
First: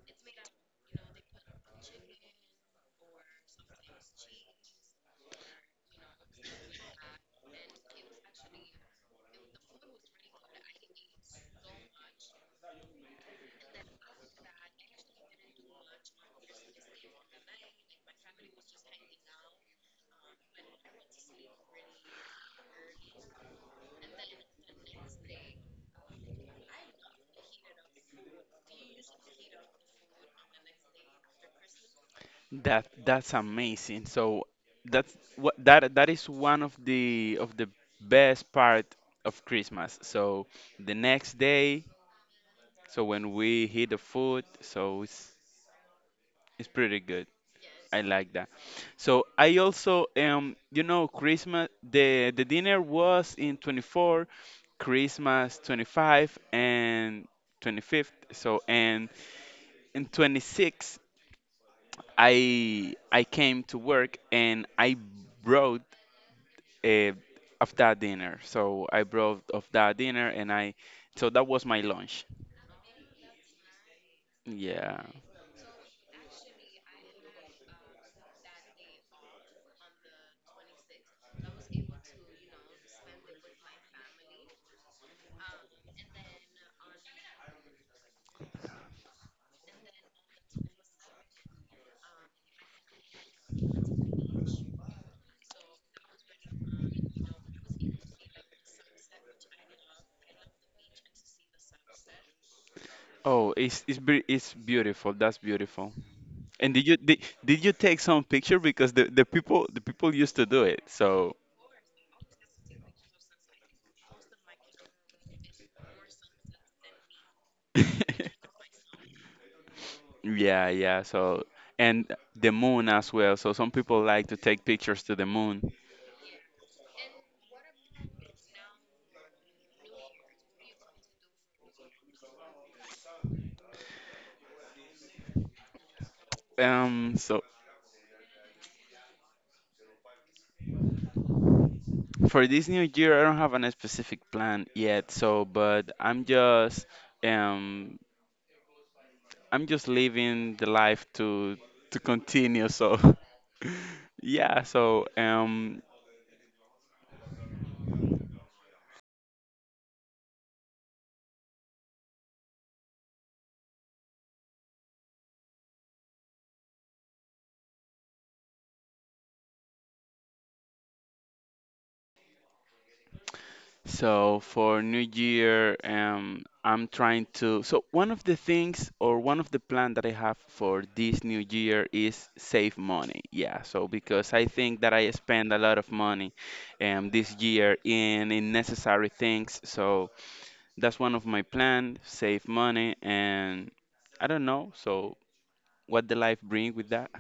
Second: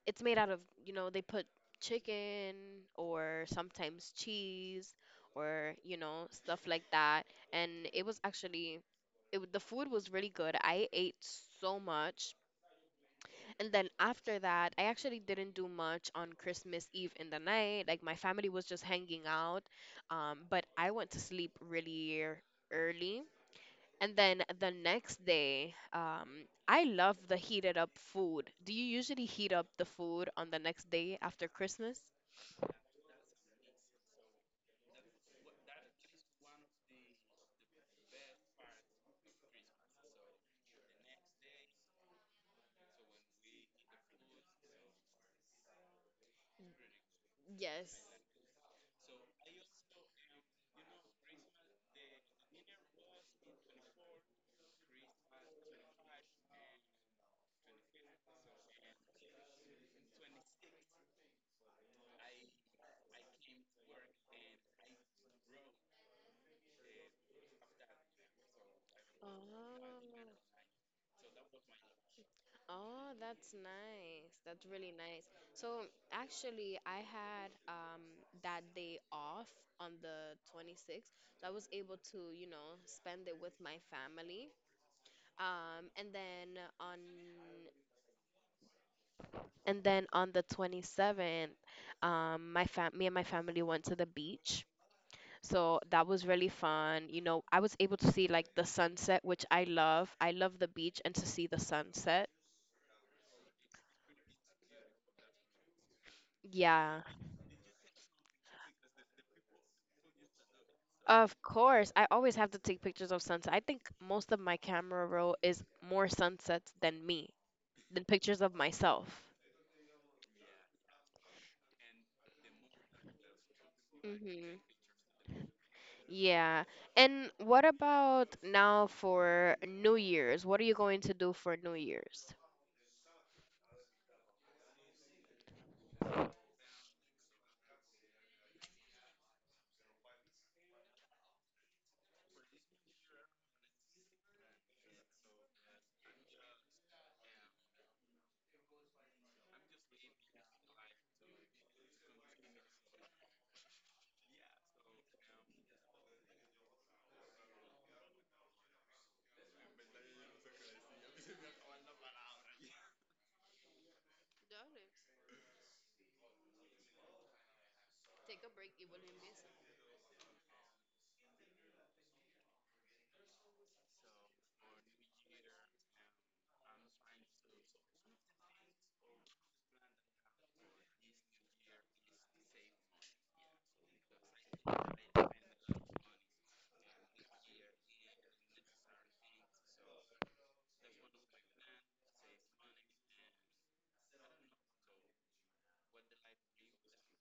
S1: it's made out of, you know, they put chicken or sometimes cheese or, you know, stuff like that. And it was actually the food was really good. I ate so much. And then after that, I actually didn't do much on Christmas Eve in the night. Like my family was just hanging out. But I went to sleep really early. And then the next day, I love the heated up food. Do you usually heat up the food on the next day after Christmas?
S2: That that's amazing. So that's what that that is one of the best part of Christmas. So the next day, so when we hit the food, so it's pretty good. I
S1: Yes.
S2: like that. So I also you know Christmas the dinner was in 24, Christmas 25 and 25th. So, and in 26, I came to work and I brought, uh, of that dinner. So I
S1: Oh.
S2: brought of that dinner and I, so that was my lunch.
S1: Oh, that's nice. That's really
S2: Yeah.
S1: nice. So actually, I had that day off on the 26th. So I was able to, you know, spend it with my family. Um, and then on and then on the 27th, my fam me and my family went to the beach. So that was really fun. You know, I was able to see like the sunset, which I love. I love the beach and to see the sunset.
S2: Oh, it's beautiful. That's beautiful. And did you
S1: Yeah.
S2: did, did you take some picture, because the people used to do it. So,
S1: Of course, I always have to take pictures of sunset. I think most of my camera roll is more sunsets than me, than pictures of myself.
S2: yeah, yeah. So and the moon as well. So some people like to
S1: Hmm.
S2: take pictures to the moon.
S1: Yeah. And what about now for New Year's? What are you going to do for New Year's?
S2: So for this new year, I don't have a specific plan yet. So, but um I'm just living the life to continue. So, yeah. So so for New Year, I'm trying to. So one of the things or one of the plan that I have for this New Year is save money. Yeah. So because I think that I spend a lot of money, this year in necessary things. So that's one of my plan, save money, and I don't know. So what the life bring with that?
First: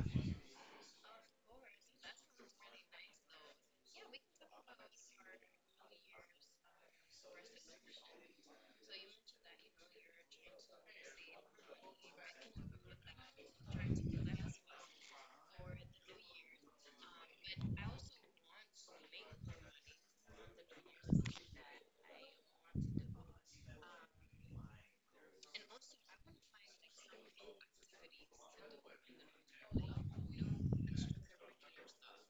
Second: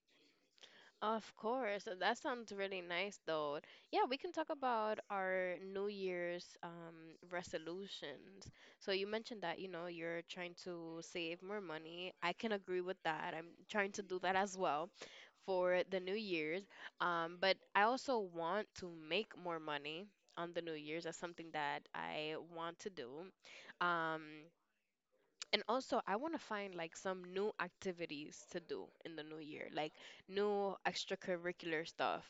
S1: Of course, that sounds really nice though. Yeah, we can talk about our New Year's resolutions. So you mentioned that, you know, you're trying to save more money. I can agree with that. I'm trying to do that as well for the New Year's. But I also want to make more money on the New Year's. That's something that I want to do. Um, and also, I want to find like some new activities to do in the new year, like new extracurricular stuff.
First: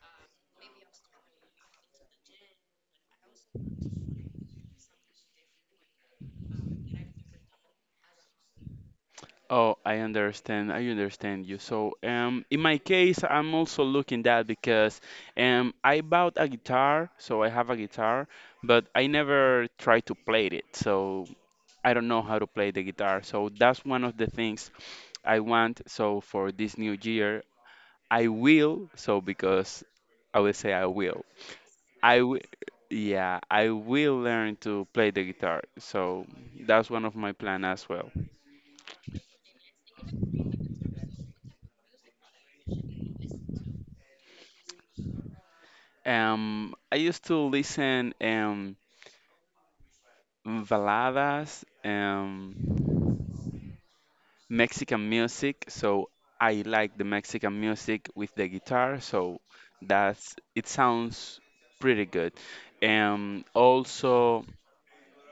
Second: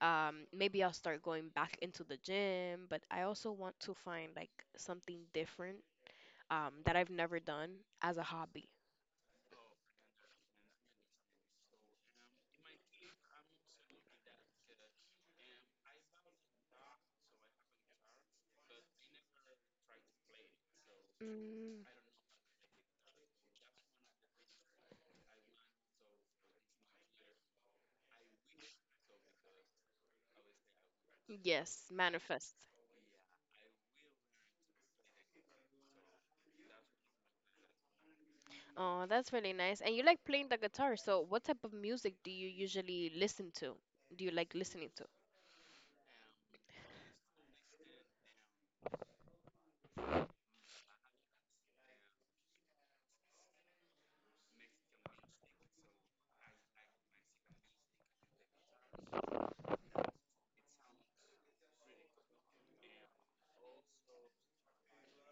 S1: Maybe I'll start going back into the gym, but I also want to find like something different that I've never done as a hobby.
S2: Oh, I understand. I understand you. So, in my case, I'm also looking that because, I bought a guitar, so I have a guitar, but I never tried to play it. So
S1: Mm,
S2: I don't know how to play the guitar. So that's one of the things I want. So for this new year, I will. So because I will say I will.
S1: yes,
S2: I w-
S1: manifest.
S2: yeah, I will learn to play the guitar. So that's one of my plan as well.
S1: Oh, that's really nice. And you like playing the guitar, so what type of music do you usually listen to? Do you like listening to?
S2: I used to listen baladas, Mexican music, so I like the Mexican music with the guitar, so that's it sounds pretty good. Also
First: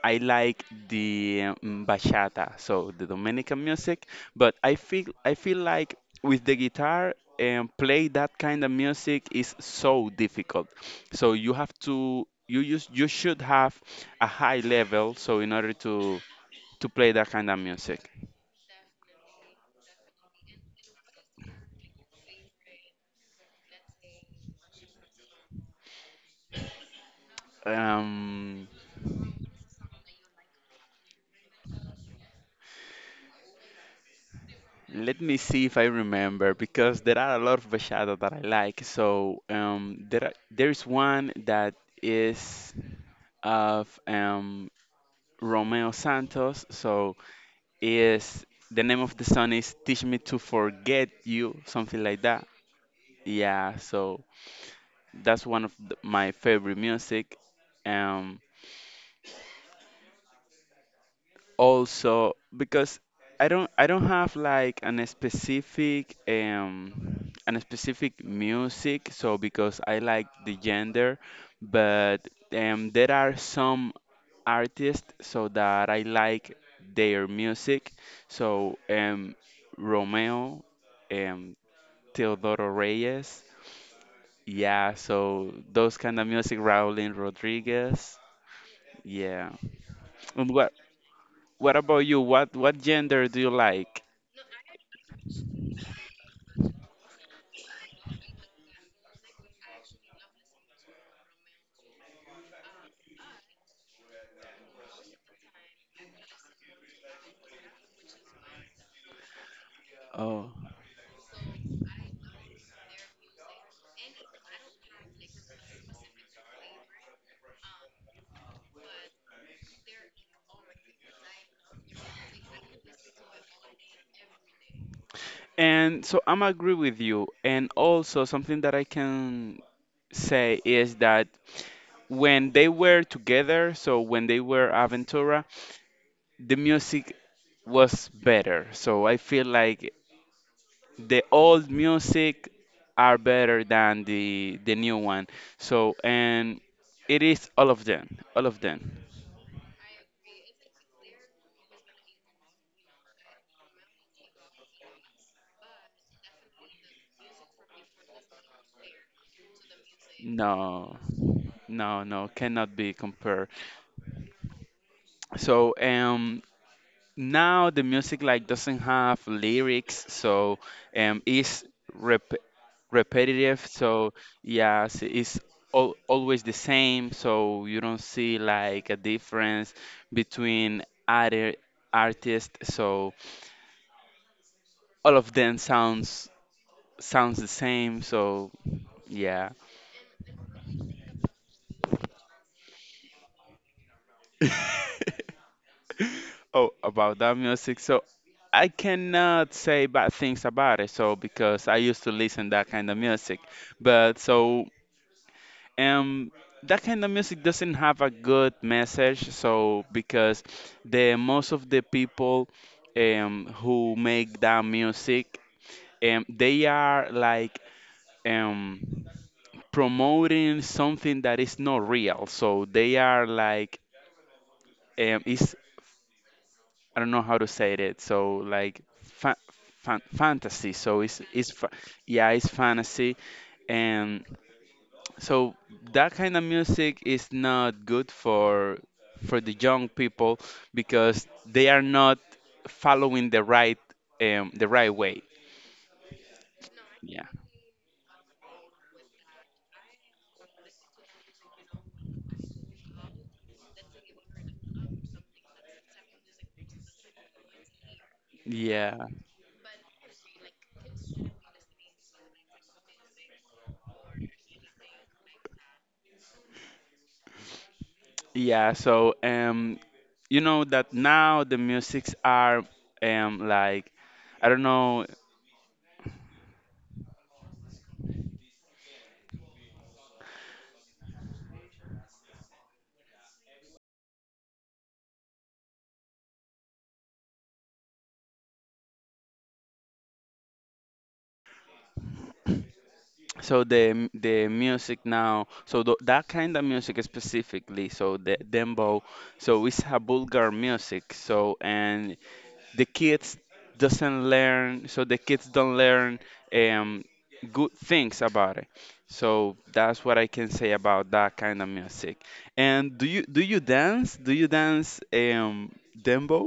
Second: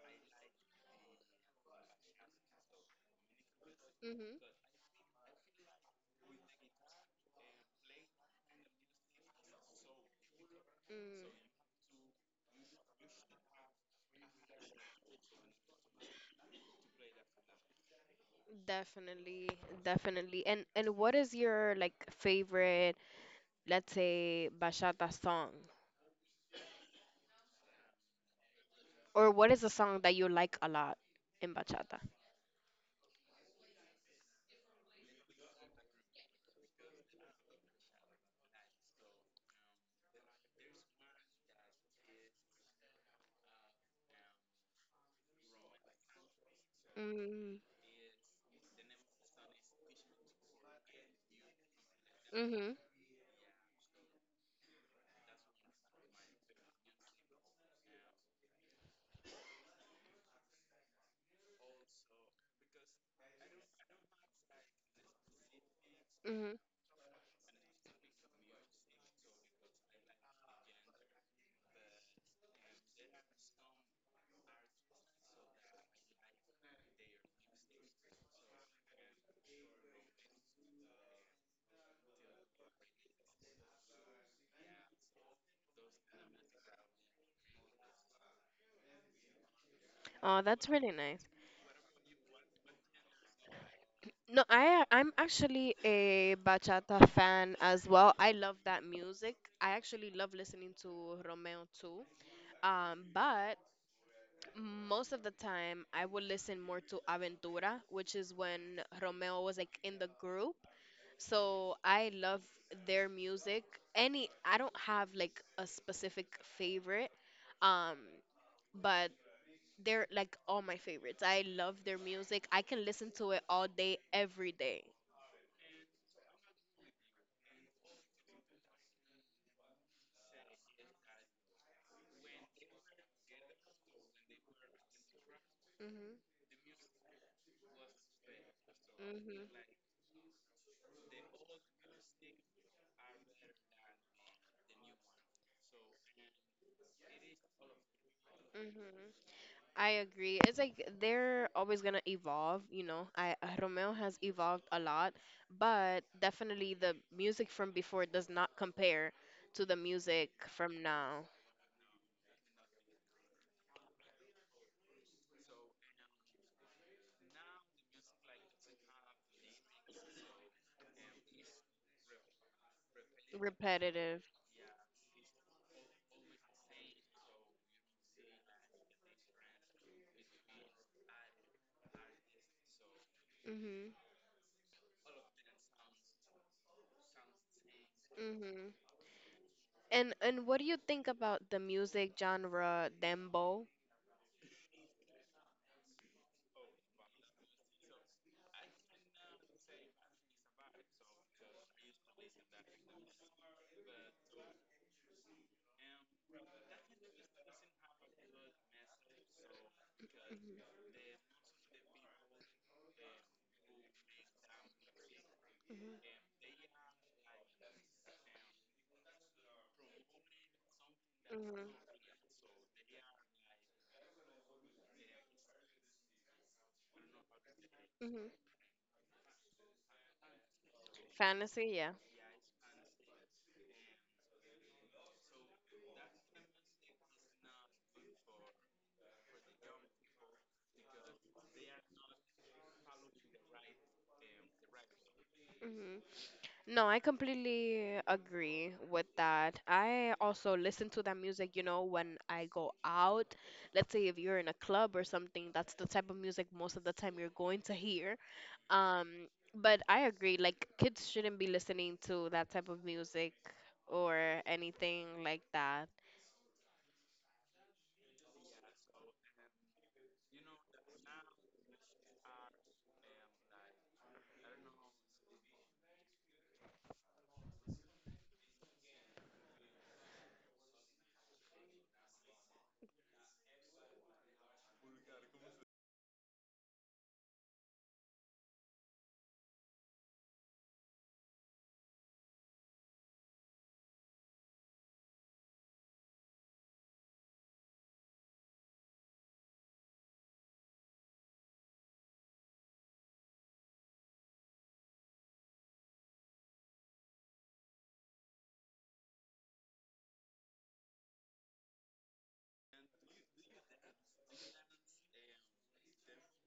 S2: I like the, bachata, so the Dominican music, but
S1: Mm-hmm.
S2: I feel like with the guitar and play that kind of music is so difficult. So
S1: Mm.
S2: you have to you should have a high level, so in order to play that kind of music.
S1: Definitely, definitely. And what is your like favorite, let's say, bachata song?
S2: Um,
S1: Or what is a song that you like a lot in bachata?
S2: let me see if I remember, because there are a lot of bachata that I like. So, there is one that is of, Romeo Santos. So
S1: Mm,
S2: is the name of the song is "Teach Me to Forget You," something like that.
S1: mhm,
S2: Yeah, so that's one of the, my favorite music. Um, also because I don't have like
S1: mhm.
S2: an specific music so because I like the gender, but there are some artists so that I like their music so Romeo um Teodoro Reyes, yeah, so those kind of music, Raulín Rodriguez, yeah.
S1: Oh,
S2: And
S1: that's
S2: what
S1: really nice.
S2: what about you? What gender do you like?
S1: No, I'm actually a bachata fan as well. I love that music. I actually love listening to Romeo too. But most of the time I would listen more to Aventura, which is when Romeo was like in the
S2: Oh,
S1: group. So I love their music. Any, I don't have like a specific favorite, um, but they're like all my favorites. I love their music. I can listen to it all day, every day.
S2: and so I'm agree with you. And also something that I can say is that when they were together, so when they were Aventura,
S1: Mhm.
S2: the music was better. So I feel
S1: Mhm.
S2: like the old music are better than the new one. So and it is all of them, all of them.
S1: Mhm. I agree. It's like they're always gonna evolve, you know. I Romeo has evolved a lot, but definitely the music from before does not compare to the music from
S2: No,
S1: now.
S2: no, no, cannot be compared. So, now the music like doesn't have lyrics, so it's rep- repetitive so
S1: Repetitive.
S2: yes it's always the same, so you don't see like a difference between other artists, so
S1: Mhm.
S2: all of them sounds the same so
S1: Mhm.
S2: yeah.
S1: And what do you think about the music genre dembo?
S2: Oh, about that music. So I cannot say bad things about it. So because I used to listen that kind of music, but so um that kind of music doesn't have a good message. So because
S1: Mhm,
S2: the most of the people who make that music
S1: mhm,
S2: they are like um promoting something that is
S1: mhm,
S2: not real. So they are like, it's I don't know how to say it.
S1: mhm.
S2: So like fa fan fantasy. So it's fa
S1: Fantasy, yeah.
S2: yeah, it's fantasy. And so that kind of music is not good for the young people because they are not following the right way.
S1: Hmm. No, I
S2: Yeah.
S1: completely agree with that. I also listen to that music, you know, when I go out. Let's say if you're in a club or something, that's the type of music most of the time you're going to hear.
S2: Yeah.
S1: Um, but I agree, like kids shouldn't be listening to that type of music or anything like that.
S2: Yeah, so you know that now the musics are like I don't know so the music now, so th that kind of music specifically, so the dembow, so it's a Bulgar music. So and the kids doesn't learn, so the kids don't learn um good things about it. So that's what I can say about that kind of music. And do you dance? Do you dance dembow?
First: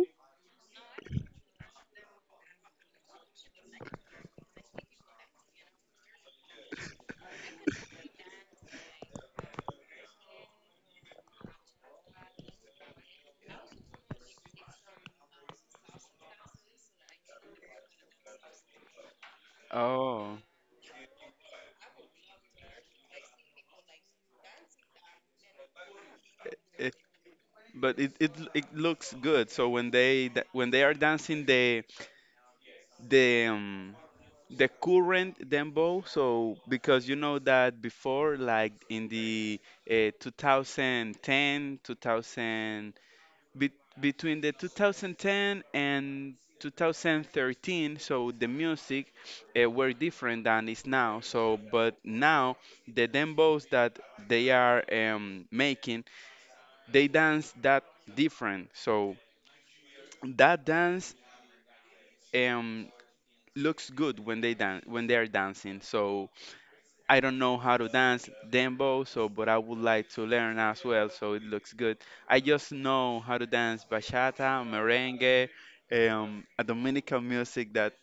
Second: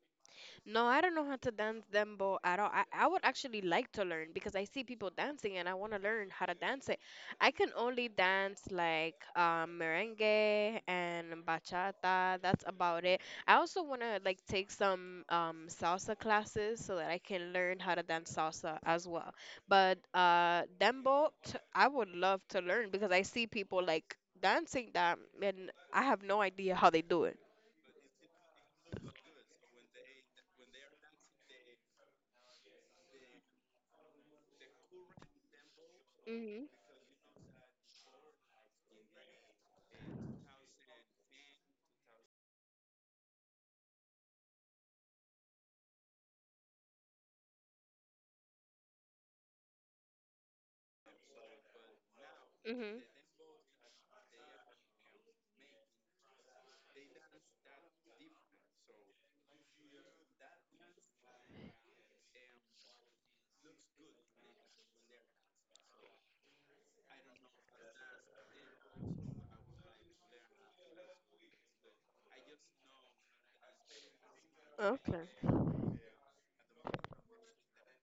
S1: No, I don't know how to dance dembo at all. I would actually like to learn because I see people dancing and I want to learn how to dance it. I can only dance like merengue and bachata. That's about it. I also want to like take some salsa classes so that I can learn how to dance salsa as well. But
S2: Oh,
S1: I would love to learn because I see people like dancing that and I have no idea how
S2: it,
S1: they do it.
S2: but it it looks good. So when when they are dancing, they the, the current dembow so
S1: Mhm.
S2: because you know that before like in the, 2010 2000 be- between the 2010 and 2013 so the music, were different than is now so but now
S1: Mhm.
S2: the dembos that they are, making, they dance that different so that dance um looks good when they dance when they're dancing. So I don't know how to dance dembow, so but I would like to learn as well, so it looks good. I just know how to dance bachata, merengue,
S1: Okay.
S2: a Dominican music that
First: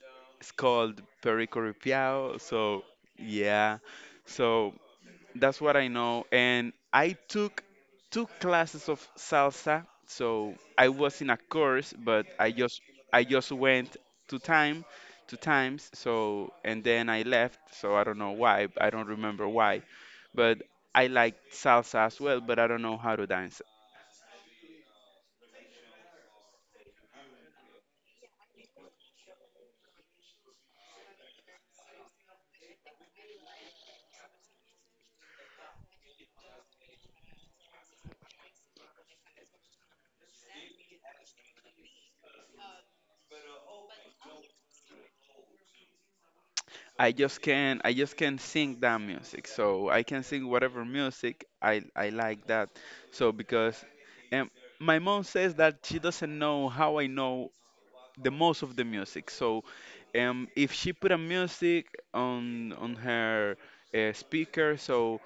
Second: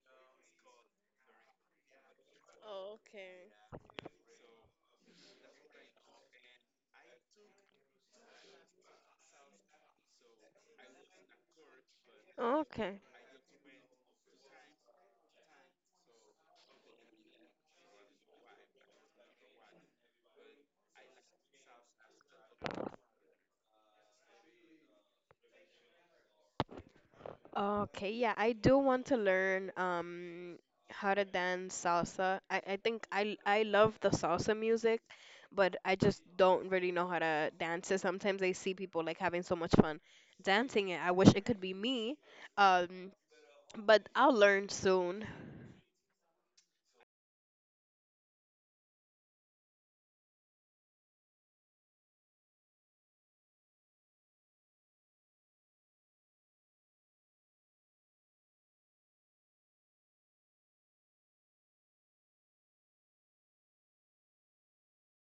S2: is called Perico Ripiao. So
S1: Okay.
S2: yeah, so. That's what I know. And I took two classes of salsa. So I was in a course, but
S1: Okay.
S2: I just went two time, two times. So and then I left. So I don't know why. I don't remember why. But I like salsa as well, but I don't know how to dance.
S1: Okay, yeah, I do want to learn how to dance salsa. I think I love the salsa music, but I just don't really know how to dance it. Sometimes I see people like having so much fun dancing it. I wish it could be me. Um, but I'll learn soon.
S2: I just can sing that music. So I can sing whatever music I like that. So because, um, my mom says that she doesn't know how I know the most of the music. So, if she put a music on her, speaker, so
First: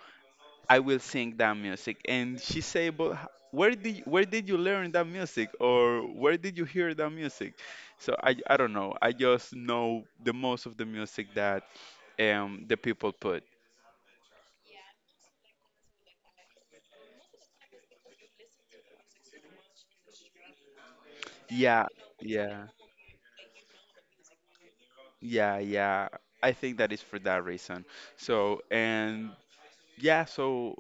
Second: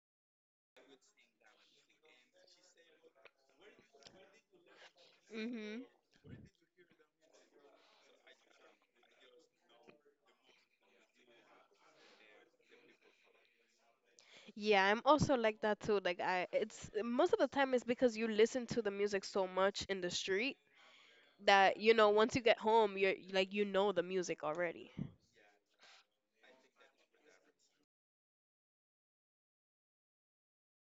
S2: I will sing that music. And she say, "But where did you learn that music,
S1: Mm-hmm.
S2: or where did you hear that music?" So I don't know. I just know the most of the music that the people put.
S1: Yeah, I'm also like that too. Like I it's most of the time it's because you listen to the music so much in the street that
S2: Yeah,
S1: you know once you get
S2: yeah,
S1: home you're like you know the music already
S2: yeah, yeah. I think that is for that reason. So and yeah, so